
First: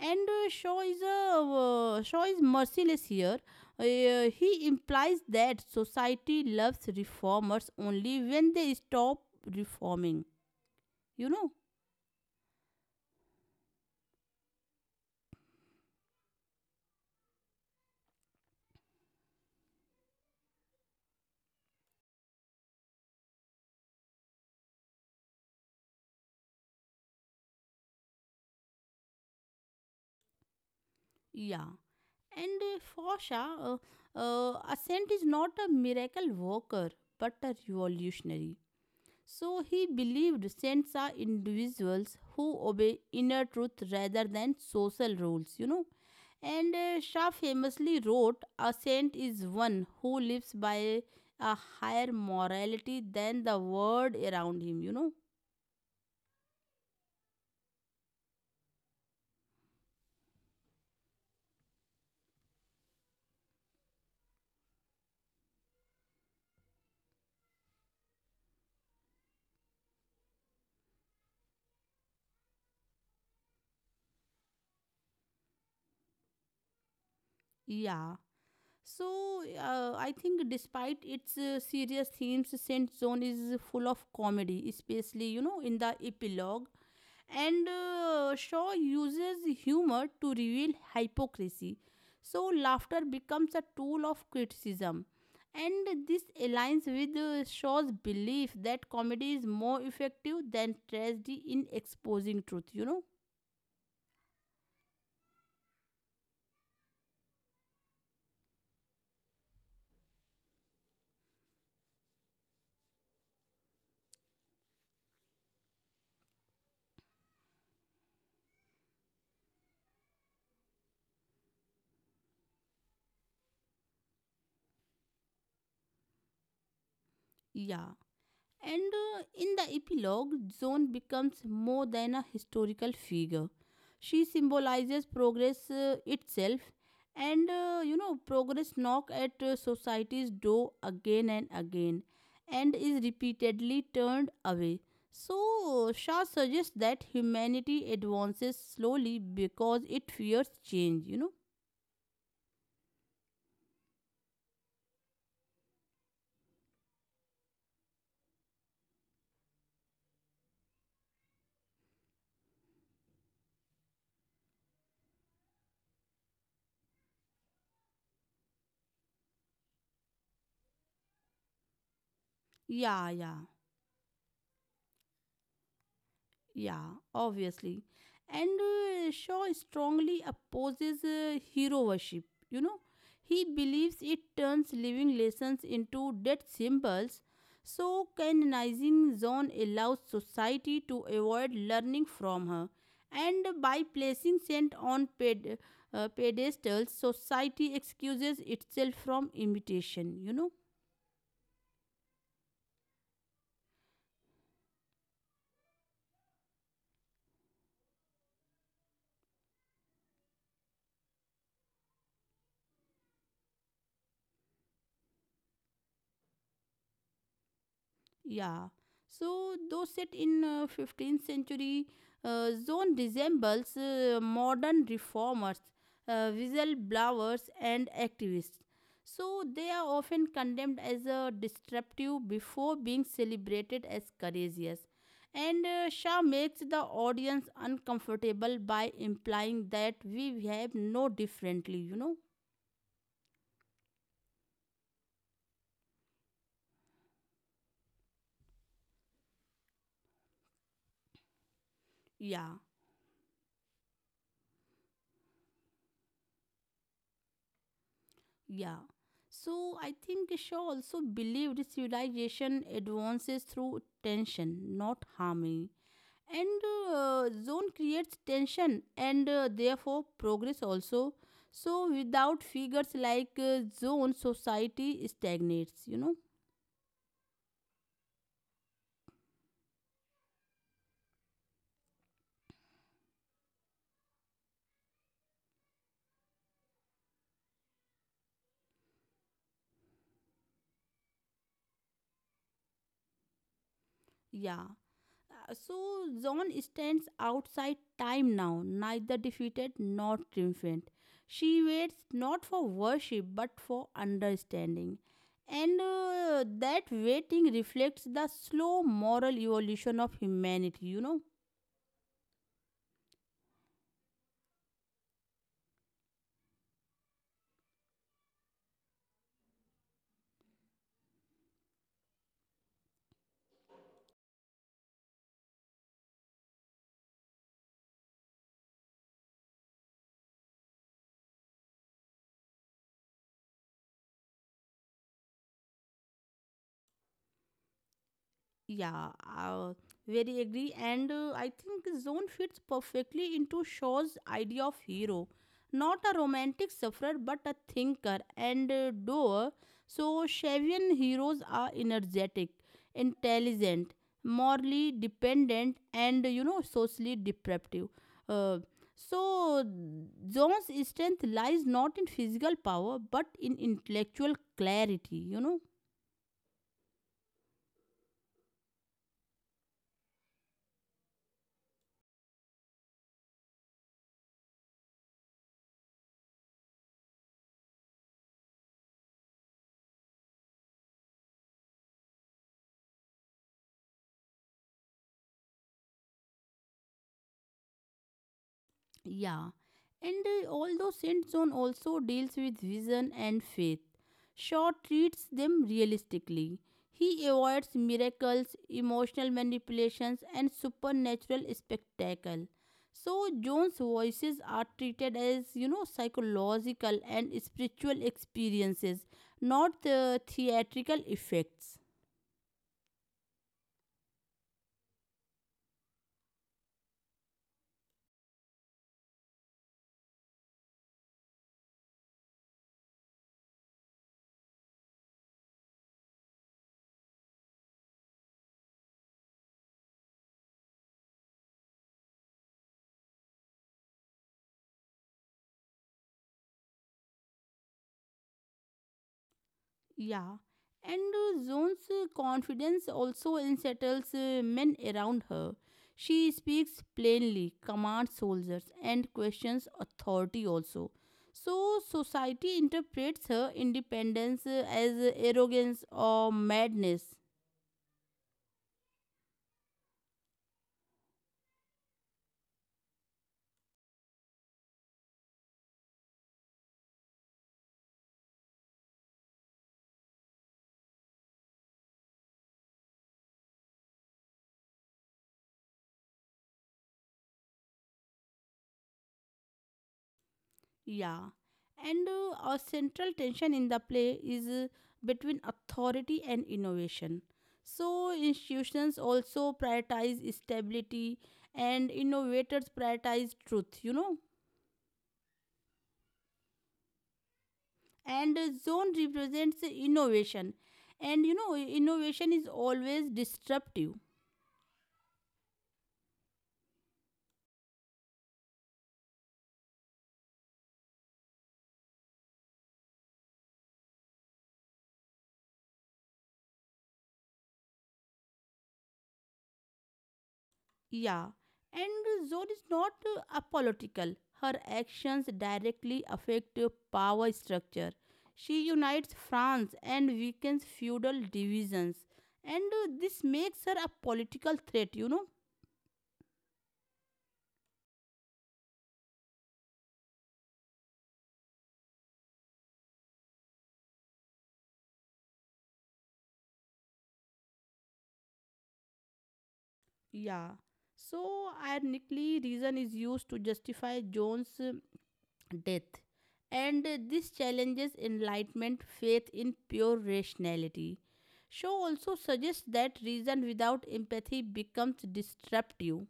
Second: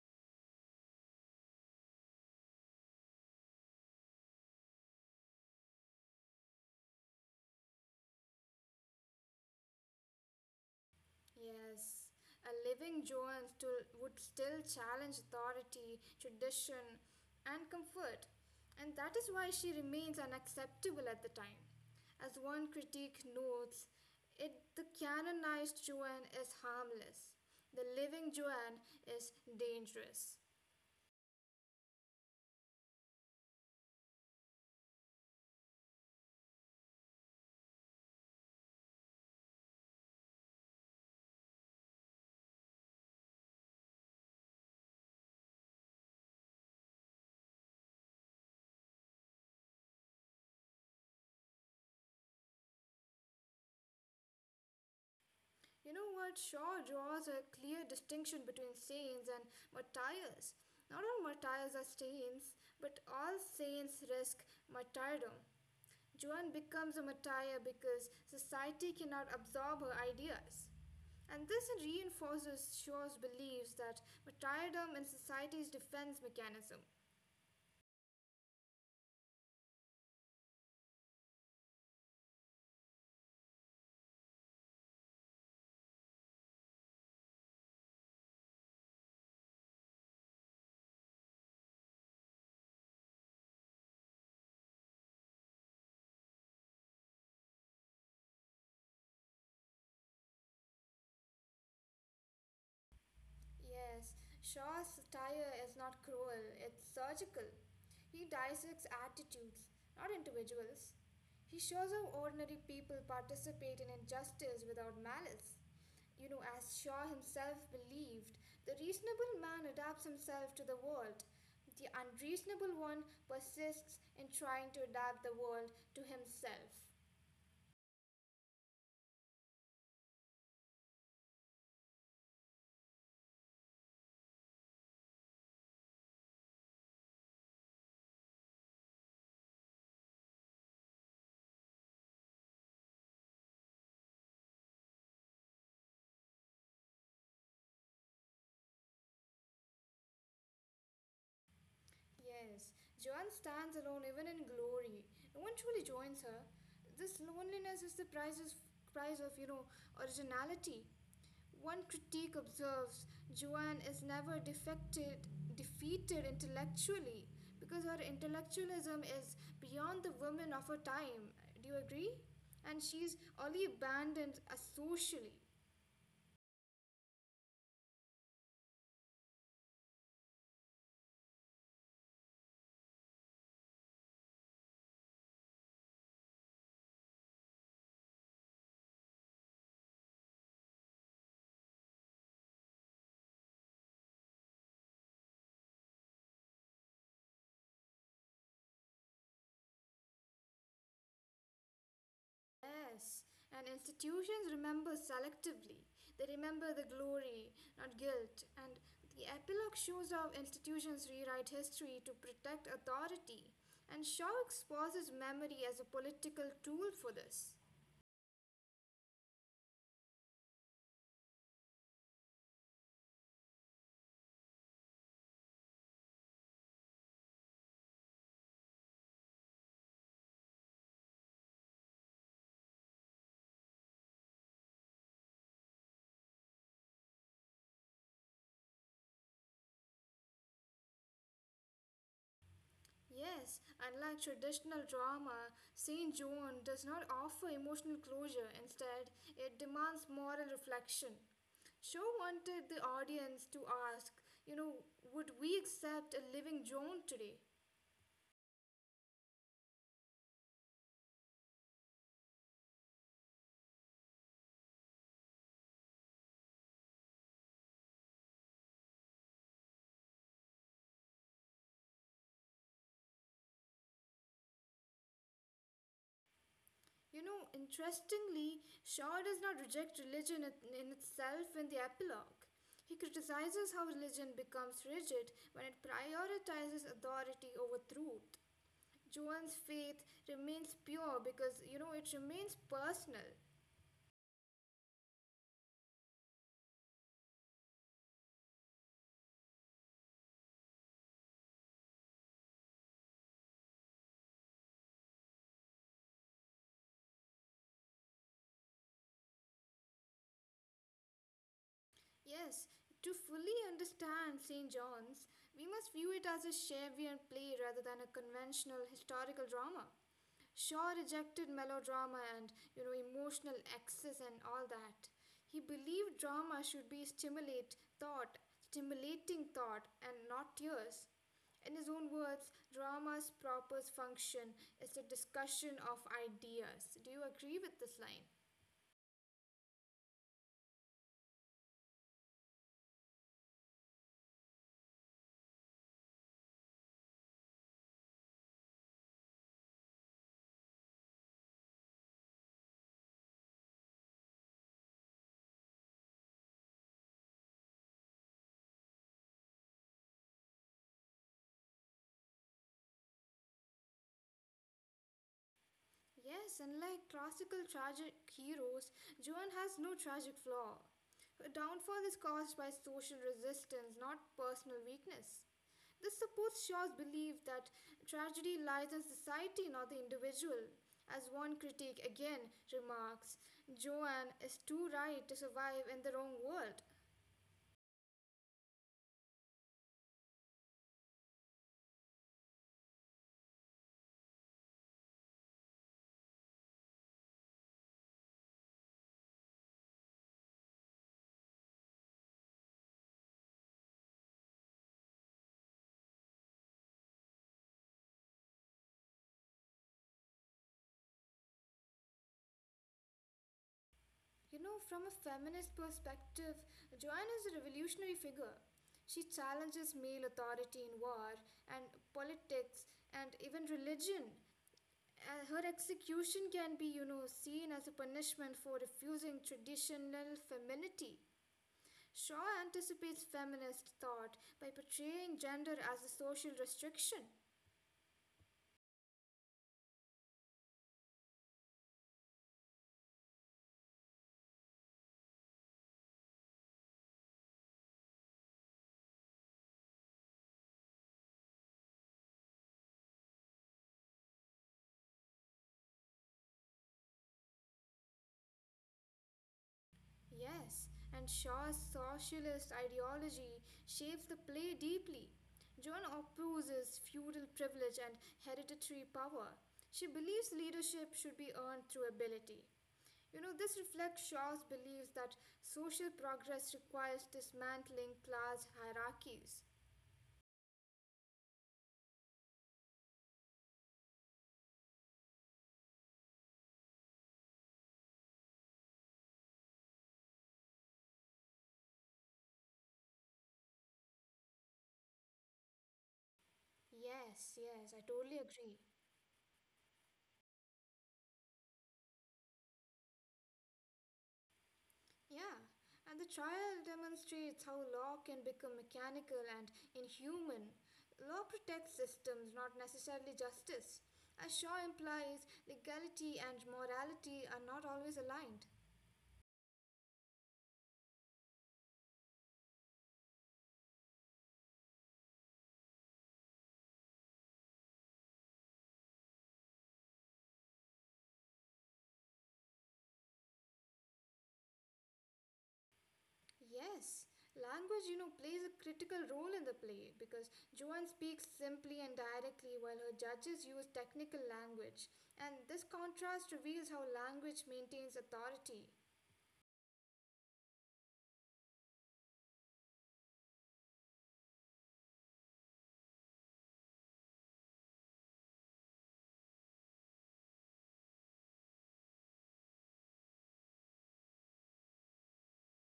Speaker 1: And uh, Shaw is a uh, Shaw is merciless here. Uh, he implies that society loves reformers only when they stop reforming, you know.
Speaker 2: Yes, a living Joan still, would still challenge authority, tradition, and comfort, and that is why she remains unacceptable at the time. As one critique notes, it, the canonized Joan is harmless, the living Joan is dangerous.
Speaker 1: Yeah. And uh, Fosha, uh, uh, Ascent is not a miracle worker but a revolutionary. So he believed saints are individuals who obey inner truth rather than social rules, you know. And uh, Shah famously wrote, a saint is one who lives by a higher morality than the world around him, you know.
Speaker 2: You know what? Shaw draws a clear distinction between saints and martyrs. Not all martyrs are saints, but all saints risk martyrdom. Joan becomes a martyr because society cannot absorb her ideas. And this reinforces Shaw's beliefs that martyrdom in society's defense mechanism.
Speaker 1: Yeah. So, uh, I think despite its uh, serious themes, Saint Zone is full of comedy, especially, you know, in the epilogue. And uh, Shaw uses humor to reveal hypocrisy. So, laughter becomes a tool of criticism. And this aligns with uh, Shaw's belief that comedy is more effective than tragedy in exposing truth, you know.
Speaker 2: Yes, Shaw's satire is not cruel, it's surgical. He dissects attitudes, not individuals. He shows how ordinary people participate in injustice without malice. You know, as Shaw himself believed, the reasonable man adapts himself to the world. The unreasonable one persists in trying to adapt the world to himself.
Speaker 1: Yeah. And uh, in the epilogue, Joan becomes more than a historical figure. She symbolizes progress uh, itself, and uh, you know, progress knock at uh, society's door again and again, and is repeatedly turned away. So, Shah suggests that humanity advances slowly because it fears change, you know.
Speaker 2: Yes, Joanne stands alone even in glory. No one truly joins her. This loneliness is the price of, price of you know, originality. One critique observes Joanne is never defected, defeated intellectually because her intellectualism is beyond the women of her time. Do you agree? And
Speaker 1: Yeah,
Speaker 2: she's
Speaker 1: yeah.
Speaker 2: only abandoned uh, socially.
Speaker 1: Yeah, obviously. And uh, Shaw strongly opposes uh, hero worship. You know, he believes it turns living lessons into dead symbols. So, canonizing Zon allows society to avoid learning from her. And by placing saint on ped- uh, pedestals, society excuses itself from imitation, you know.
Speaker 2: Yes, and institutions remember selectively. They remember the glory, not guilt. And the epilogue shows how institutions rewrite history to protect authority. And Shaw exposes memory as a political tool for this.
Speaker 1: Yeah. So those set in uh, fifteenth century, uh, Zone resembles uh, modern reformers, uh, whistleblowers, and activists. So they are often condemned as a disruptive before being celebrated as courageous. And uh, Shah makes the audience uncomfortable by implying that we have no differently, you know.
Speaker 2: Yes, unlike traditional drama, Saint John does not offer emotional closure. Instead, it demands moral reflection. Shaw
Speaker 1: Yeah.
Speaker 2: wanted the audience to ask, you know, would we accept a living John today?
Speaker 1: Yeah. So I think Shaw also believed civilization advances through tension, not harmony. And uh, Zone creates tension and uh, therefore progress also. So without figures like uh, Zone, society stagnates, you know.
Speaker 2: You know, interestingly, Shaw does not reject religion it- in itself in the epilogue. He criticizes how religion becomes rigid when it prioritizes authority over truth. Joan's faith remains pure because, you know, it remains personal.
Speaker 1: Yeah. Uh, So John stands outside time now, neither defeated nor triumphant. She waits not for worship but for understanding. And uh, that waiting reflects the slow moral evolution of humanity, you know.
Speaker 2: Yes, to fully understand Saint John's, we must view it as a Shakespearean play rather than a conventional historical drama. Shaw rejected melodrama and you know emotional excess and all that. He believed drama should be stimulate thought, stimulating thought and not tears. In his own words, drama's proper function is the discussion of ideas. Do you agree with this line?
Speaker 1: Yeah, uh, very agree. And uh, I think Zone fits perfectly into Shaw's idea of hero. Not a romantic sufferer, but a thinker and uh, doer. So, Shavian heroes are energetic, intelligent, morally dependent, and you know, socially depraved. Uh, so, Zone's strength lies not in physical power, but in intellectual clarity, you know.
Speaker 2: Yes, unlike classical tragic heroes, Joan has no tragic flaw. Her downfall is caused by social resistance, not personal weakness. This supports Shaw's belief that tragedy lies in society, not the individual. As one critic again remarks, Joan is too right to survive in the wrong world.
Speaker 1: Yeah, and uh, although Saint John also deals with vision and faith, Shaw treats them realistically. He avoids miracles, emotional manipulations, and supernatural spectacle. So John's voices are treated as, you know, psychological and spiritual experiences, not uh, theatrical effects.
Speaker 2: You know, from a feminist perspective, Joanne is a revolutionary figure. She challenges male authority in war and politics and even religion. And her execution can be, you know, seen as a punishment for refusing traditional femininity. Shaw anticipates feminist thought by portraying gender as a social restriction.
Speaker 1: Yeah, and uh, Zone's uh, confidence also unsettles uh, men around her. She speaks plainly, commands soldiers, and questions authority also. So, society interprets her independence uh, as arrogance or madness.
Speaker 2: Yes, and Shaw's socialist ideology shapes the play deeply. Joan opposes feudal privilege and hereditary power. She believes leadership should be earned through ability. You know, this reflects Shaw's belief that social progress requires dismantling class hierarchies.
Speaker 1: Yeah, and uh, our central tension in the play is uh, between authority and innovation. So, institutions also prioritize stability, and innovators prioritize truth, you know.
Speaker 2: Yes, yes, I
Speaker 1: And
Speaker 2: totally
Speaker 1: uh,
Speaker 2: agree.
Speaker 1: Zone represents innovation, and you know, innovation is always disruptive.
Speaker 2: Yeah, and the trial demonstrates how law can become mechanical and inhuman. Law protects systems, not necessarily justice. As Shaw implies, legality and morality are not always aligned.
Speaker 1: Yeah, and Zoe is not uh, apolitical. Her actions directly affect uh, power structure. She unites France and weakens feudal divisions, and uh, this makes her a political threat, you know.
Speaker 2: Yes, language, you know, plays a critical role in the play because Joanne speaks simply and directly while her judges use technical language. And this contrast reveals how language maintains authority.
Speaker 1: Yeah. So, ironically, reason is used to justify Jones' uh, death. And uh, this challenges enlightenment faith in pure rationality. Shaw also suggests that reason without empathy becomes disruptive.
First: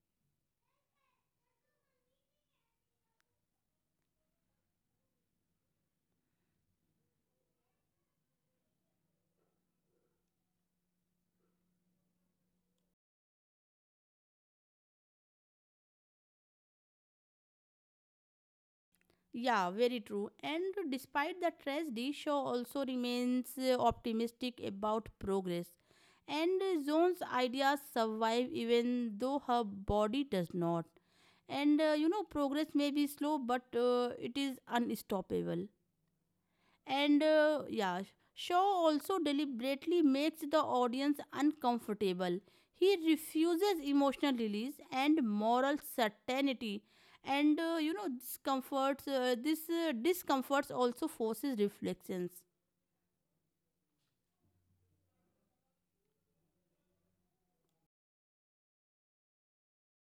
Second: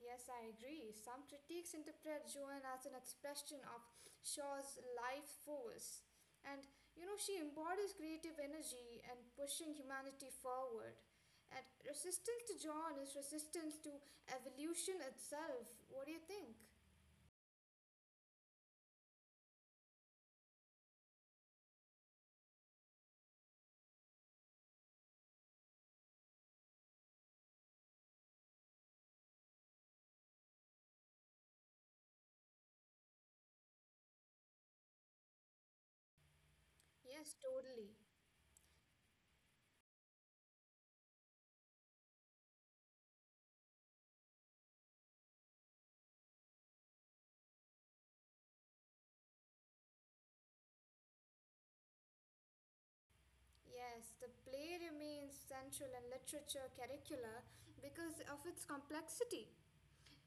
Speaker 2: Yes, I agree. Some critics interpret Joan as an expression of Shaw's life force. And you know, she embodies creative energy and pushing humanity forward. And resistance to John is resistance to evolution itself. What do you think?
Speaker 1: Yeah, very true. And despite the tragedy, Shaw also remains uh, optimistic about progress. And uh, Zone's ideas survive even though her body does not. And uh, you know, progress may be slow, but uh, it is unstoppable. and
Speaker 2: Yes,
Speaker 1: uh,
Speaker 2: totally.
Speaker 1: yeah Shaw also deliberately makes the audience uncomfortable. He refuses emotional release and moral certainty. And uh, you know, discomforts uh, this uh, discomforts also forces reflections.
Speaker 2: Yes, the play remains central in literature curricula because of its complexity.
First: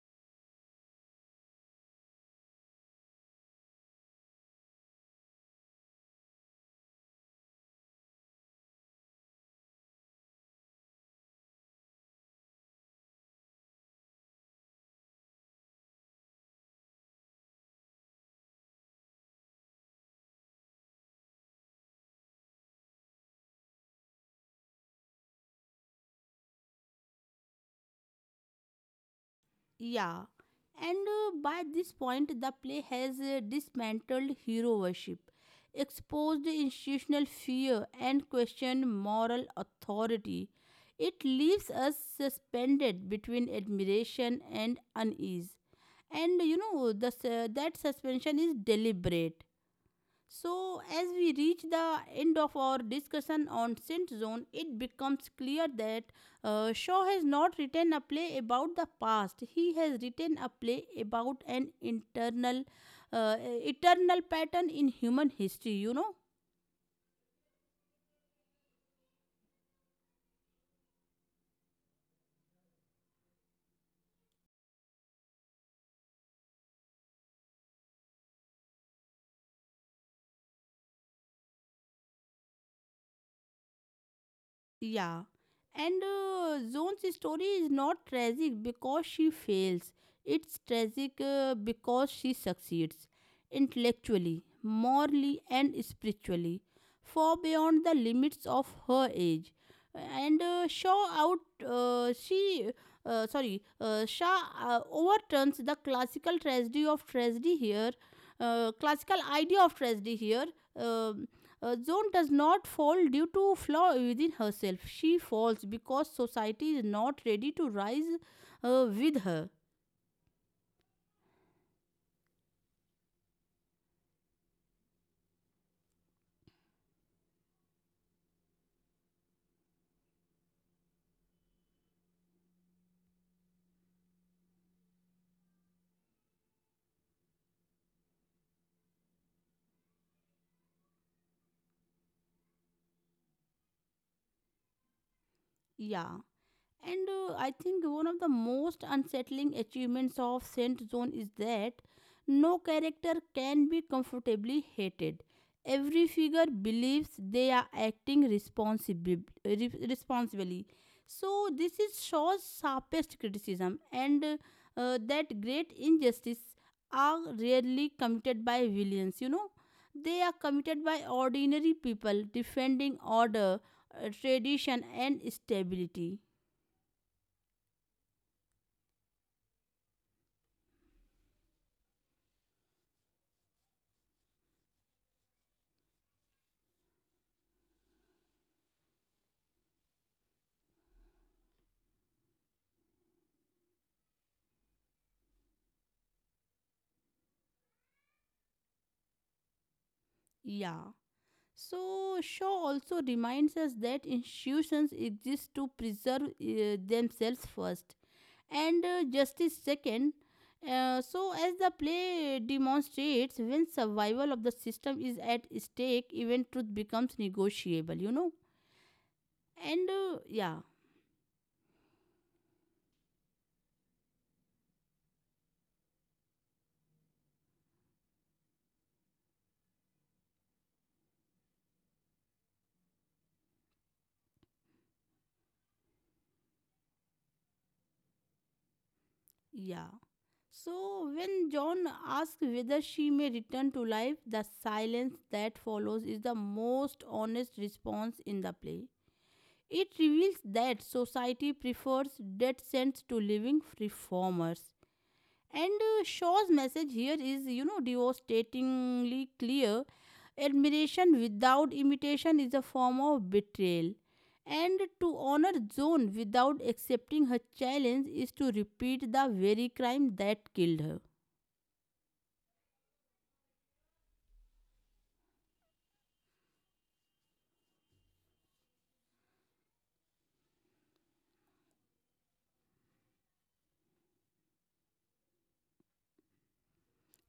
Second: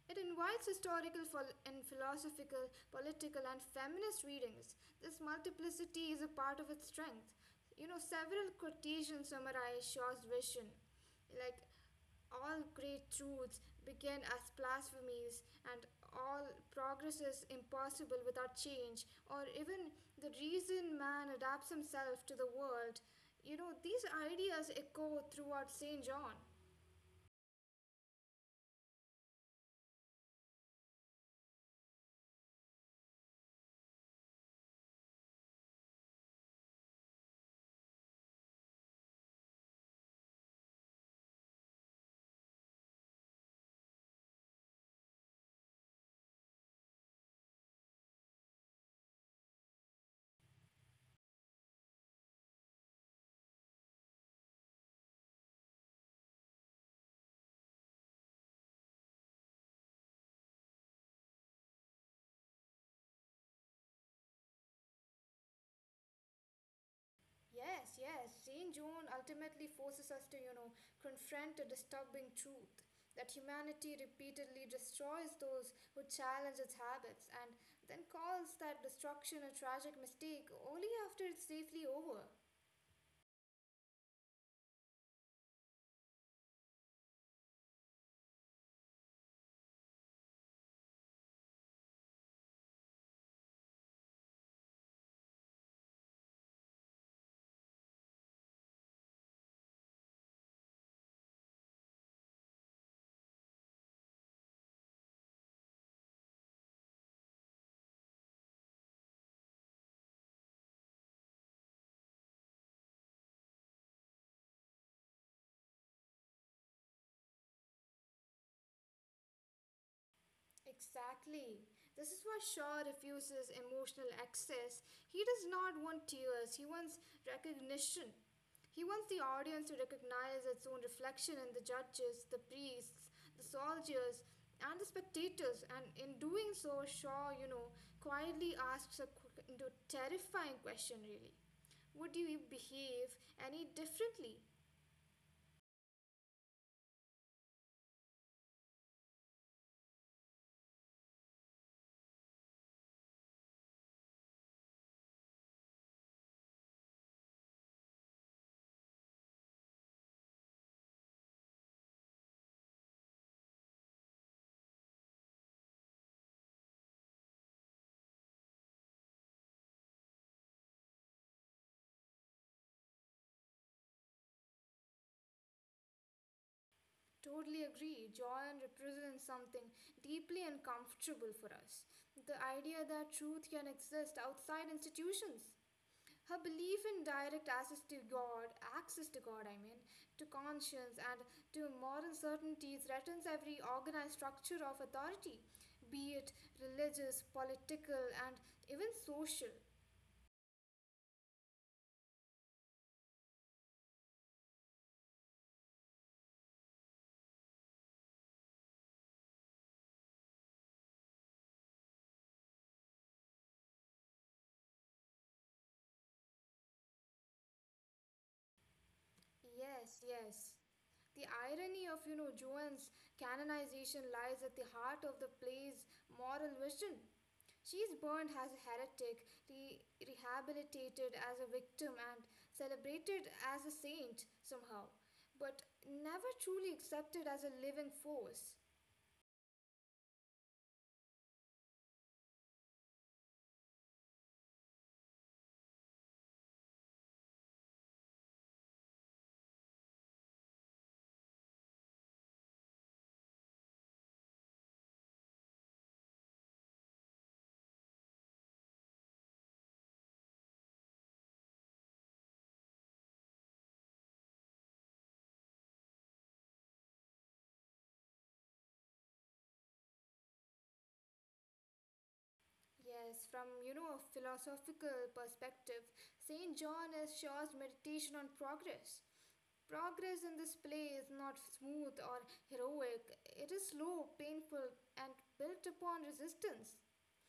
Speaker 2: It invites historical and philosophical, political, and feminist readings. This multiplicity is a part of its strength. You know, several quotations summarize Shaw's vision, like all great truths begin as blasphemies and all progress is impossible without change or even the reason man adapts himself to the world. You know these ideas echo throughout St. John.
Speaker 1: Yeah, and uh, by this point, the play has uh, dismantled hero worship, exposed institutional fear, and questioned moral authority. It leaves us suspended between admiration and unease. And you know, the, su- that suspension is deliberate. So, as we reach the end of our discussion on Saint Zone, it becomes clear that uh, Shaw has not written a play about the past. He has written a play about an internal, uh, eternal pattern in human history, you know.
Speaker 2: Yes, yes. Jane Joan ultimately forces us to, you know, confront a disturbing truth that humanity repeatedly destroys those who challenge its habits and then calls that destruction a tragic mistake only after it's safely over.
Speaker 1: Yeah, and uh, Zone's story is not tragic because she fails. It's tragic uh, because she succeeds intellectually, morally, and spiritually, far beyond the limits of her age. And uh, Shaw out, uh, she, uh, sorry, uh, Shaw uh, overturns the classical tragedy of tragedy here, uh, classical idea of tragedy here. um uh, Joan does not fall due to flaw within herself. She falls because society is not ready to rise uh, with her.
Speaker 2: Exactly. This is why Shaw refuses emotional access. He does not want tears, he wants recognition. He wants the audience to recognize its own reflection in the judges, the priests, the soldiers, and the spectators. And in doing so, Shaw, you know, quietly asks a qu- you know, terrifying question really. Would you behave any differently?
Speaker 1: Yeah. And uh, I think one of the most unsettling achievements of Saint Zone is that no character can be comfortably hated. Every figure believes they are acting responsibly. Responsibly. So this is Shaw's sharpest criticism, and uh, uh, that great injustice are rarely committed by villains. You know, they are committed by ordinary people defending order, uh, tradition, and stability.
Speaker 2: Totally agree. Joy represents something deeply uncomfortable for us, the idea that truth can exist outside institutions. Her belief in direct access to God, access to God, I mean, to conscience and to moral certainty threatens every organized structure of authority, be it religious, political, and even social.
Speaker 1: Yeah. So, Shaw also reminds us that institutions exist to preserve uh, themselves first and uh, justice second. Uh, so, as the play demonstrates, when survival of the system is at stake, even truth becomes negotiable, you know. And
Speaker 2: Yes,
Speaker 1: uh,
Speaker 2: yes.
Speaker 1: yeah,
Speaker 2: The irony of, you know, Joan's canonization lies at the heart of the play's moral vision. She is burned as a heretic, re- rehabilitated as a victim, and celebrated as a saint somehow, but never truly accepted as a living force.
Speaker 1: yeah. So, when John asks whether she may return to life, the silence that follows is the most honest response in the play. It reveals that society prefers death sense to living reformers. And uh, Shaw's message here is, you know, devastatingly clear. Admiration without imitation is a form of betrayal. And to honor Joan without accepting her challenge is to repeat the very crime that killed her.
Speaker 2: Yes, from you know a philosophical perspective, Saint John is Shaw's meditation on progress. Progress in this play is not smooth or heroic, it is slow, painful, and built upon resistance.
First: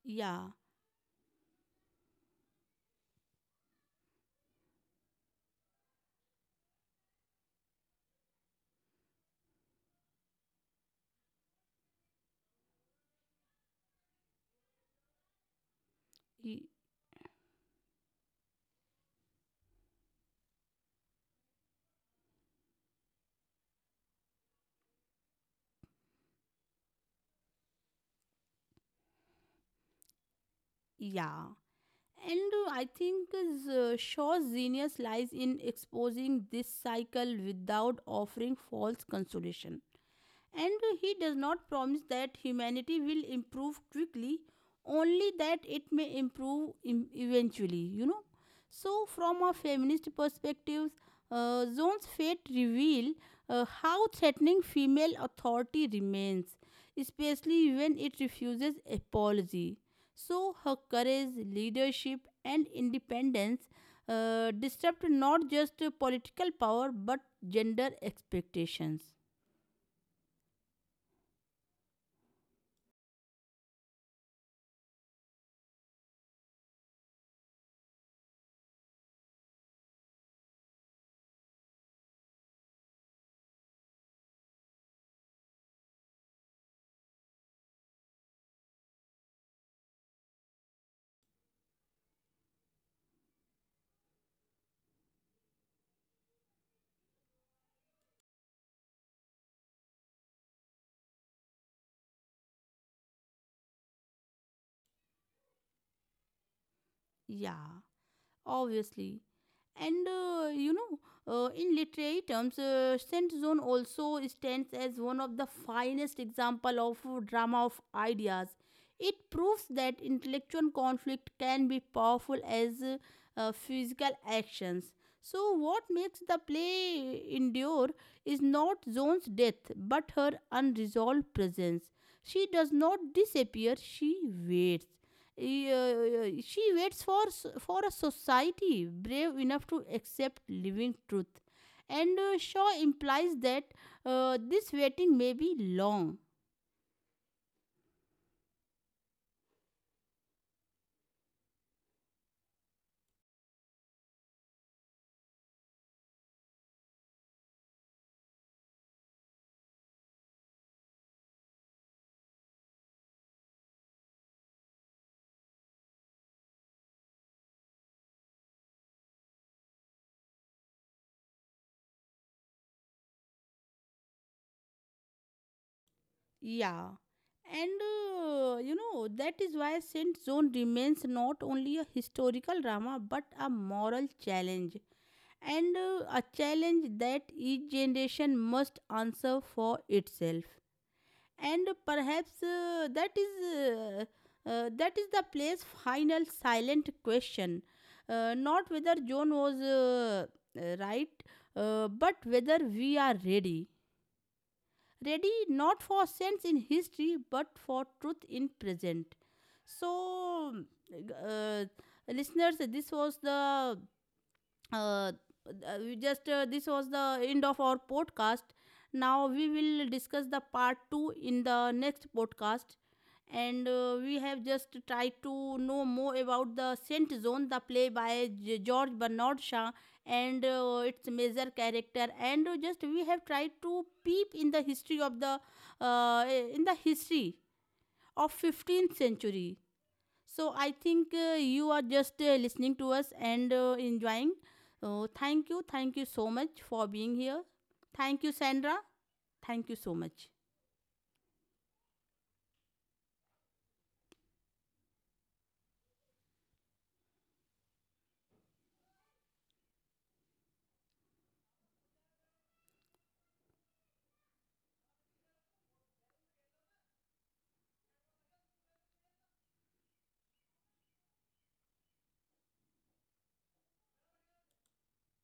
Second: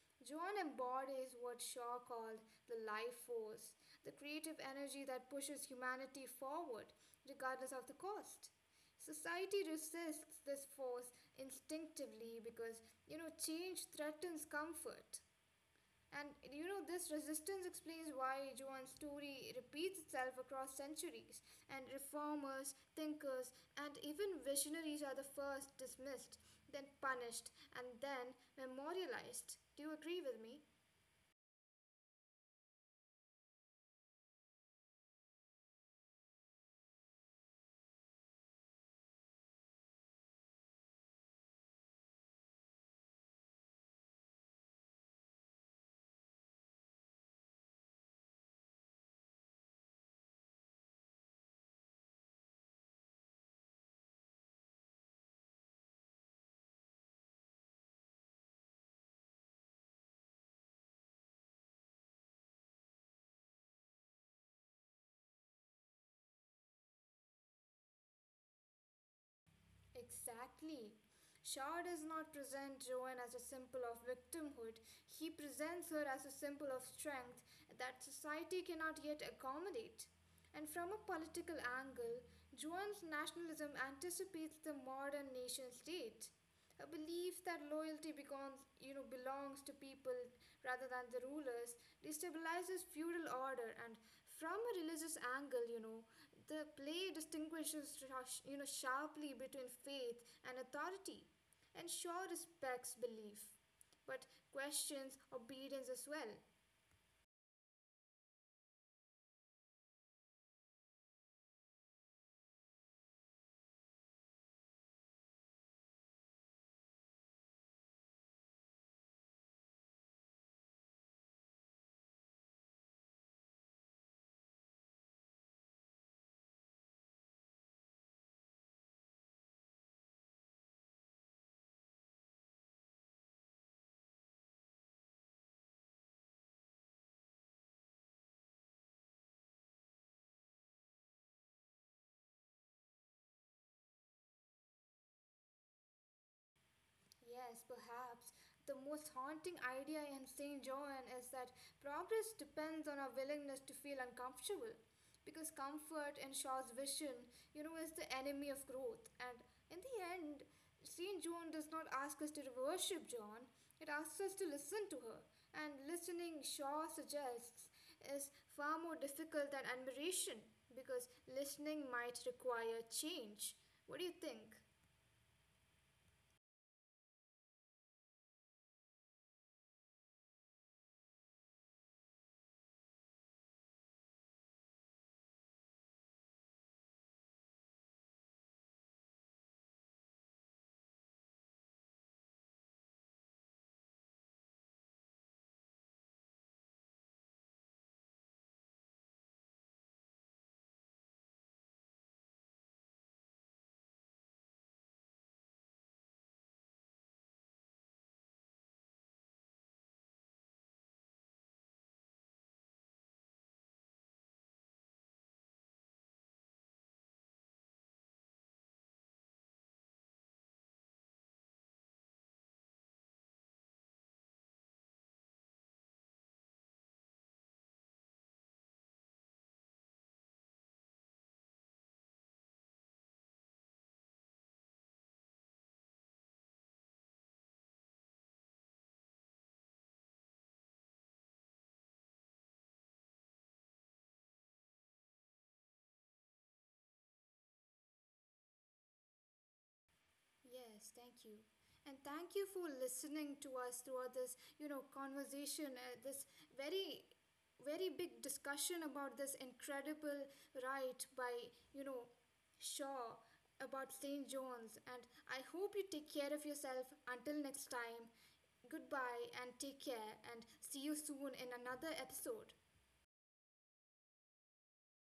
Speaker 1: Yeah.
Speaker 2: John embodies what Shaw called the life force, the creative energy that pushes humanity forward, regardless of the cost. Society resists this force instinctively because, you know, change threatens comfort. And
Speaker 1: y-
Speaker 2: you know, this resistance explains why Joan's story repeats itself across centuries, and reformers, thinkers, and even visionaries are the first dismissed, then punished, and then memorialized. Do you agree with me?
Speaker 1: Yeah. And uh, I think uh, Shaw's genius lies in exposing this cycle without offering false consolation. And he does not promise that humanity will improve quickly, only that it may improve em- eventually, you know. So, from a feminist perspective, uh, Zone's fate reveal uh, how threatening female authority remains, especially when it refuses apology. So, her courage, leadership, and independence uh, disrupt not just political power but gender expectations.
Speaker 2: Exactly. Shaw does not present Joan as a symbol of victimhood, he presents her as a symbol of strength that society cannot yet accommodate. And from a political angle, Joan's nationalism anticipates the modern nation state. A belief that loyalty becomes, you know, belongs to people rather than the rulers destabilizes feudal order and from a religious angle, you know, the play distinguishes, sh- you know, sharply between faith and authority and sure respects belief but questions obedience as well.
Speaker 1: Yeah, obviously. And uh, you know, uh, in literary terms, uh, scent zone also stands as one of the finest example of drama of ideas. It proves that intellectual conflict can be powerful as uh, uh, physical actions. So, what makes the play endure is not Joan's death, but her unresolved presence. She does not disappear; she waits. Y- uh, she waits for s- for a society brave enough to accept living truth. And uh, Shaw implies that uh, this waiting may be long.
Speaker 2: Yes, perhaps. The most haunting idea in Saint John is that progress depends on our willingness to feel uncomfortable. Because comfort and Shaw's vision, you know, is the enemy of growth. And in the end, Saint John does not ask us to worship John, it asks us to listen to her. And listening, Shaw suggests, is far more difficult than admiration because listening might require change. What do you think?
Speaker 1: Yeah, and uh, you know, that is why Saint Zone remains not only a historical drama but a moral challenge, and uh, a challenge that each generation must answer for itself. And perhaps uh, that is uh, uh, that is the play's final silent question. Uh, not whether John was uh, uh, right, uh, but whether we are ready. Ready not for sense in history but for truth in present. So, uh, listeners, this was the uh, uh, we just uh, this was the end of our podcast. Now we will discuss the part two in the next podcast. And uh, we have just tried to know more about the scent zone, the play by G- George Bernard Shaw, and uh, its major character, and just we have tried to peep in the history of the uh, in the history of fifteenth century. So I think uh, you are just uh, listening to us and uh, enjoying. Oh, thank you. Thank you so much for being here. Thank you, Sandra. Thank you so much.
Speaker 2: Yes, thank you. And thank you for listening to us throughout this, you know, conversation, uh, this very, very big discussion about this incredible write by, you know, Shaw about Saint John's. And I hope you take care of yourself until next time. Goodbye and take care, and see you soon in another episode.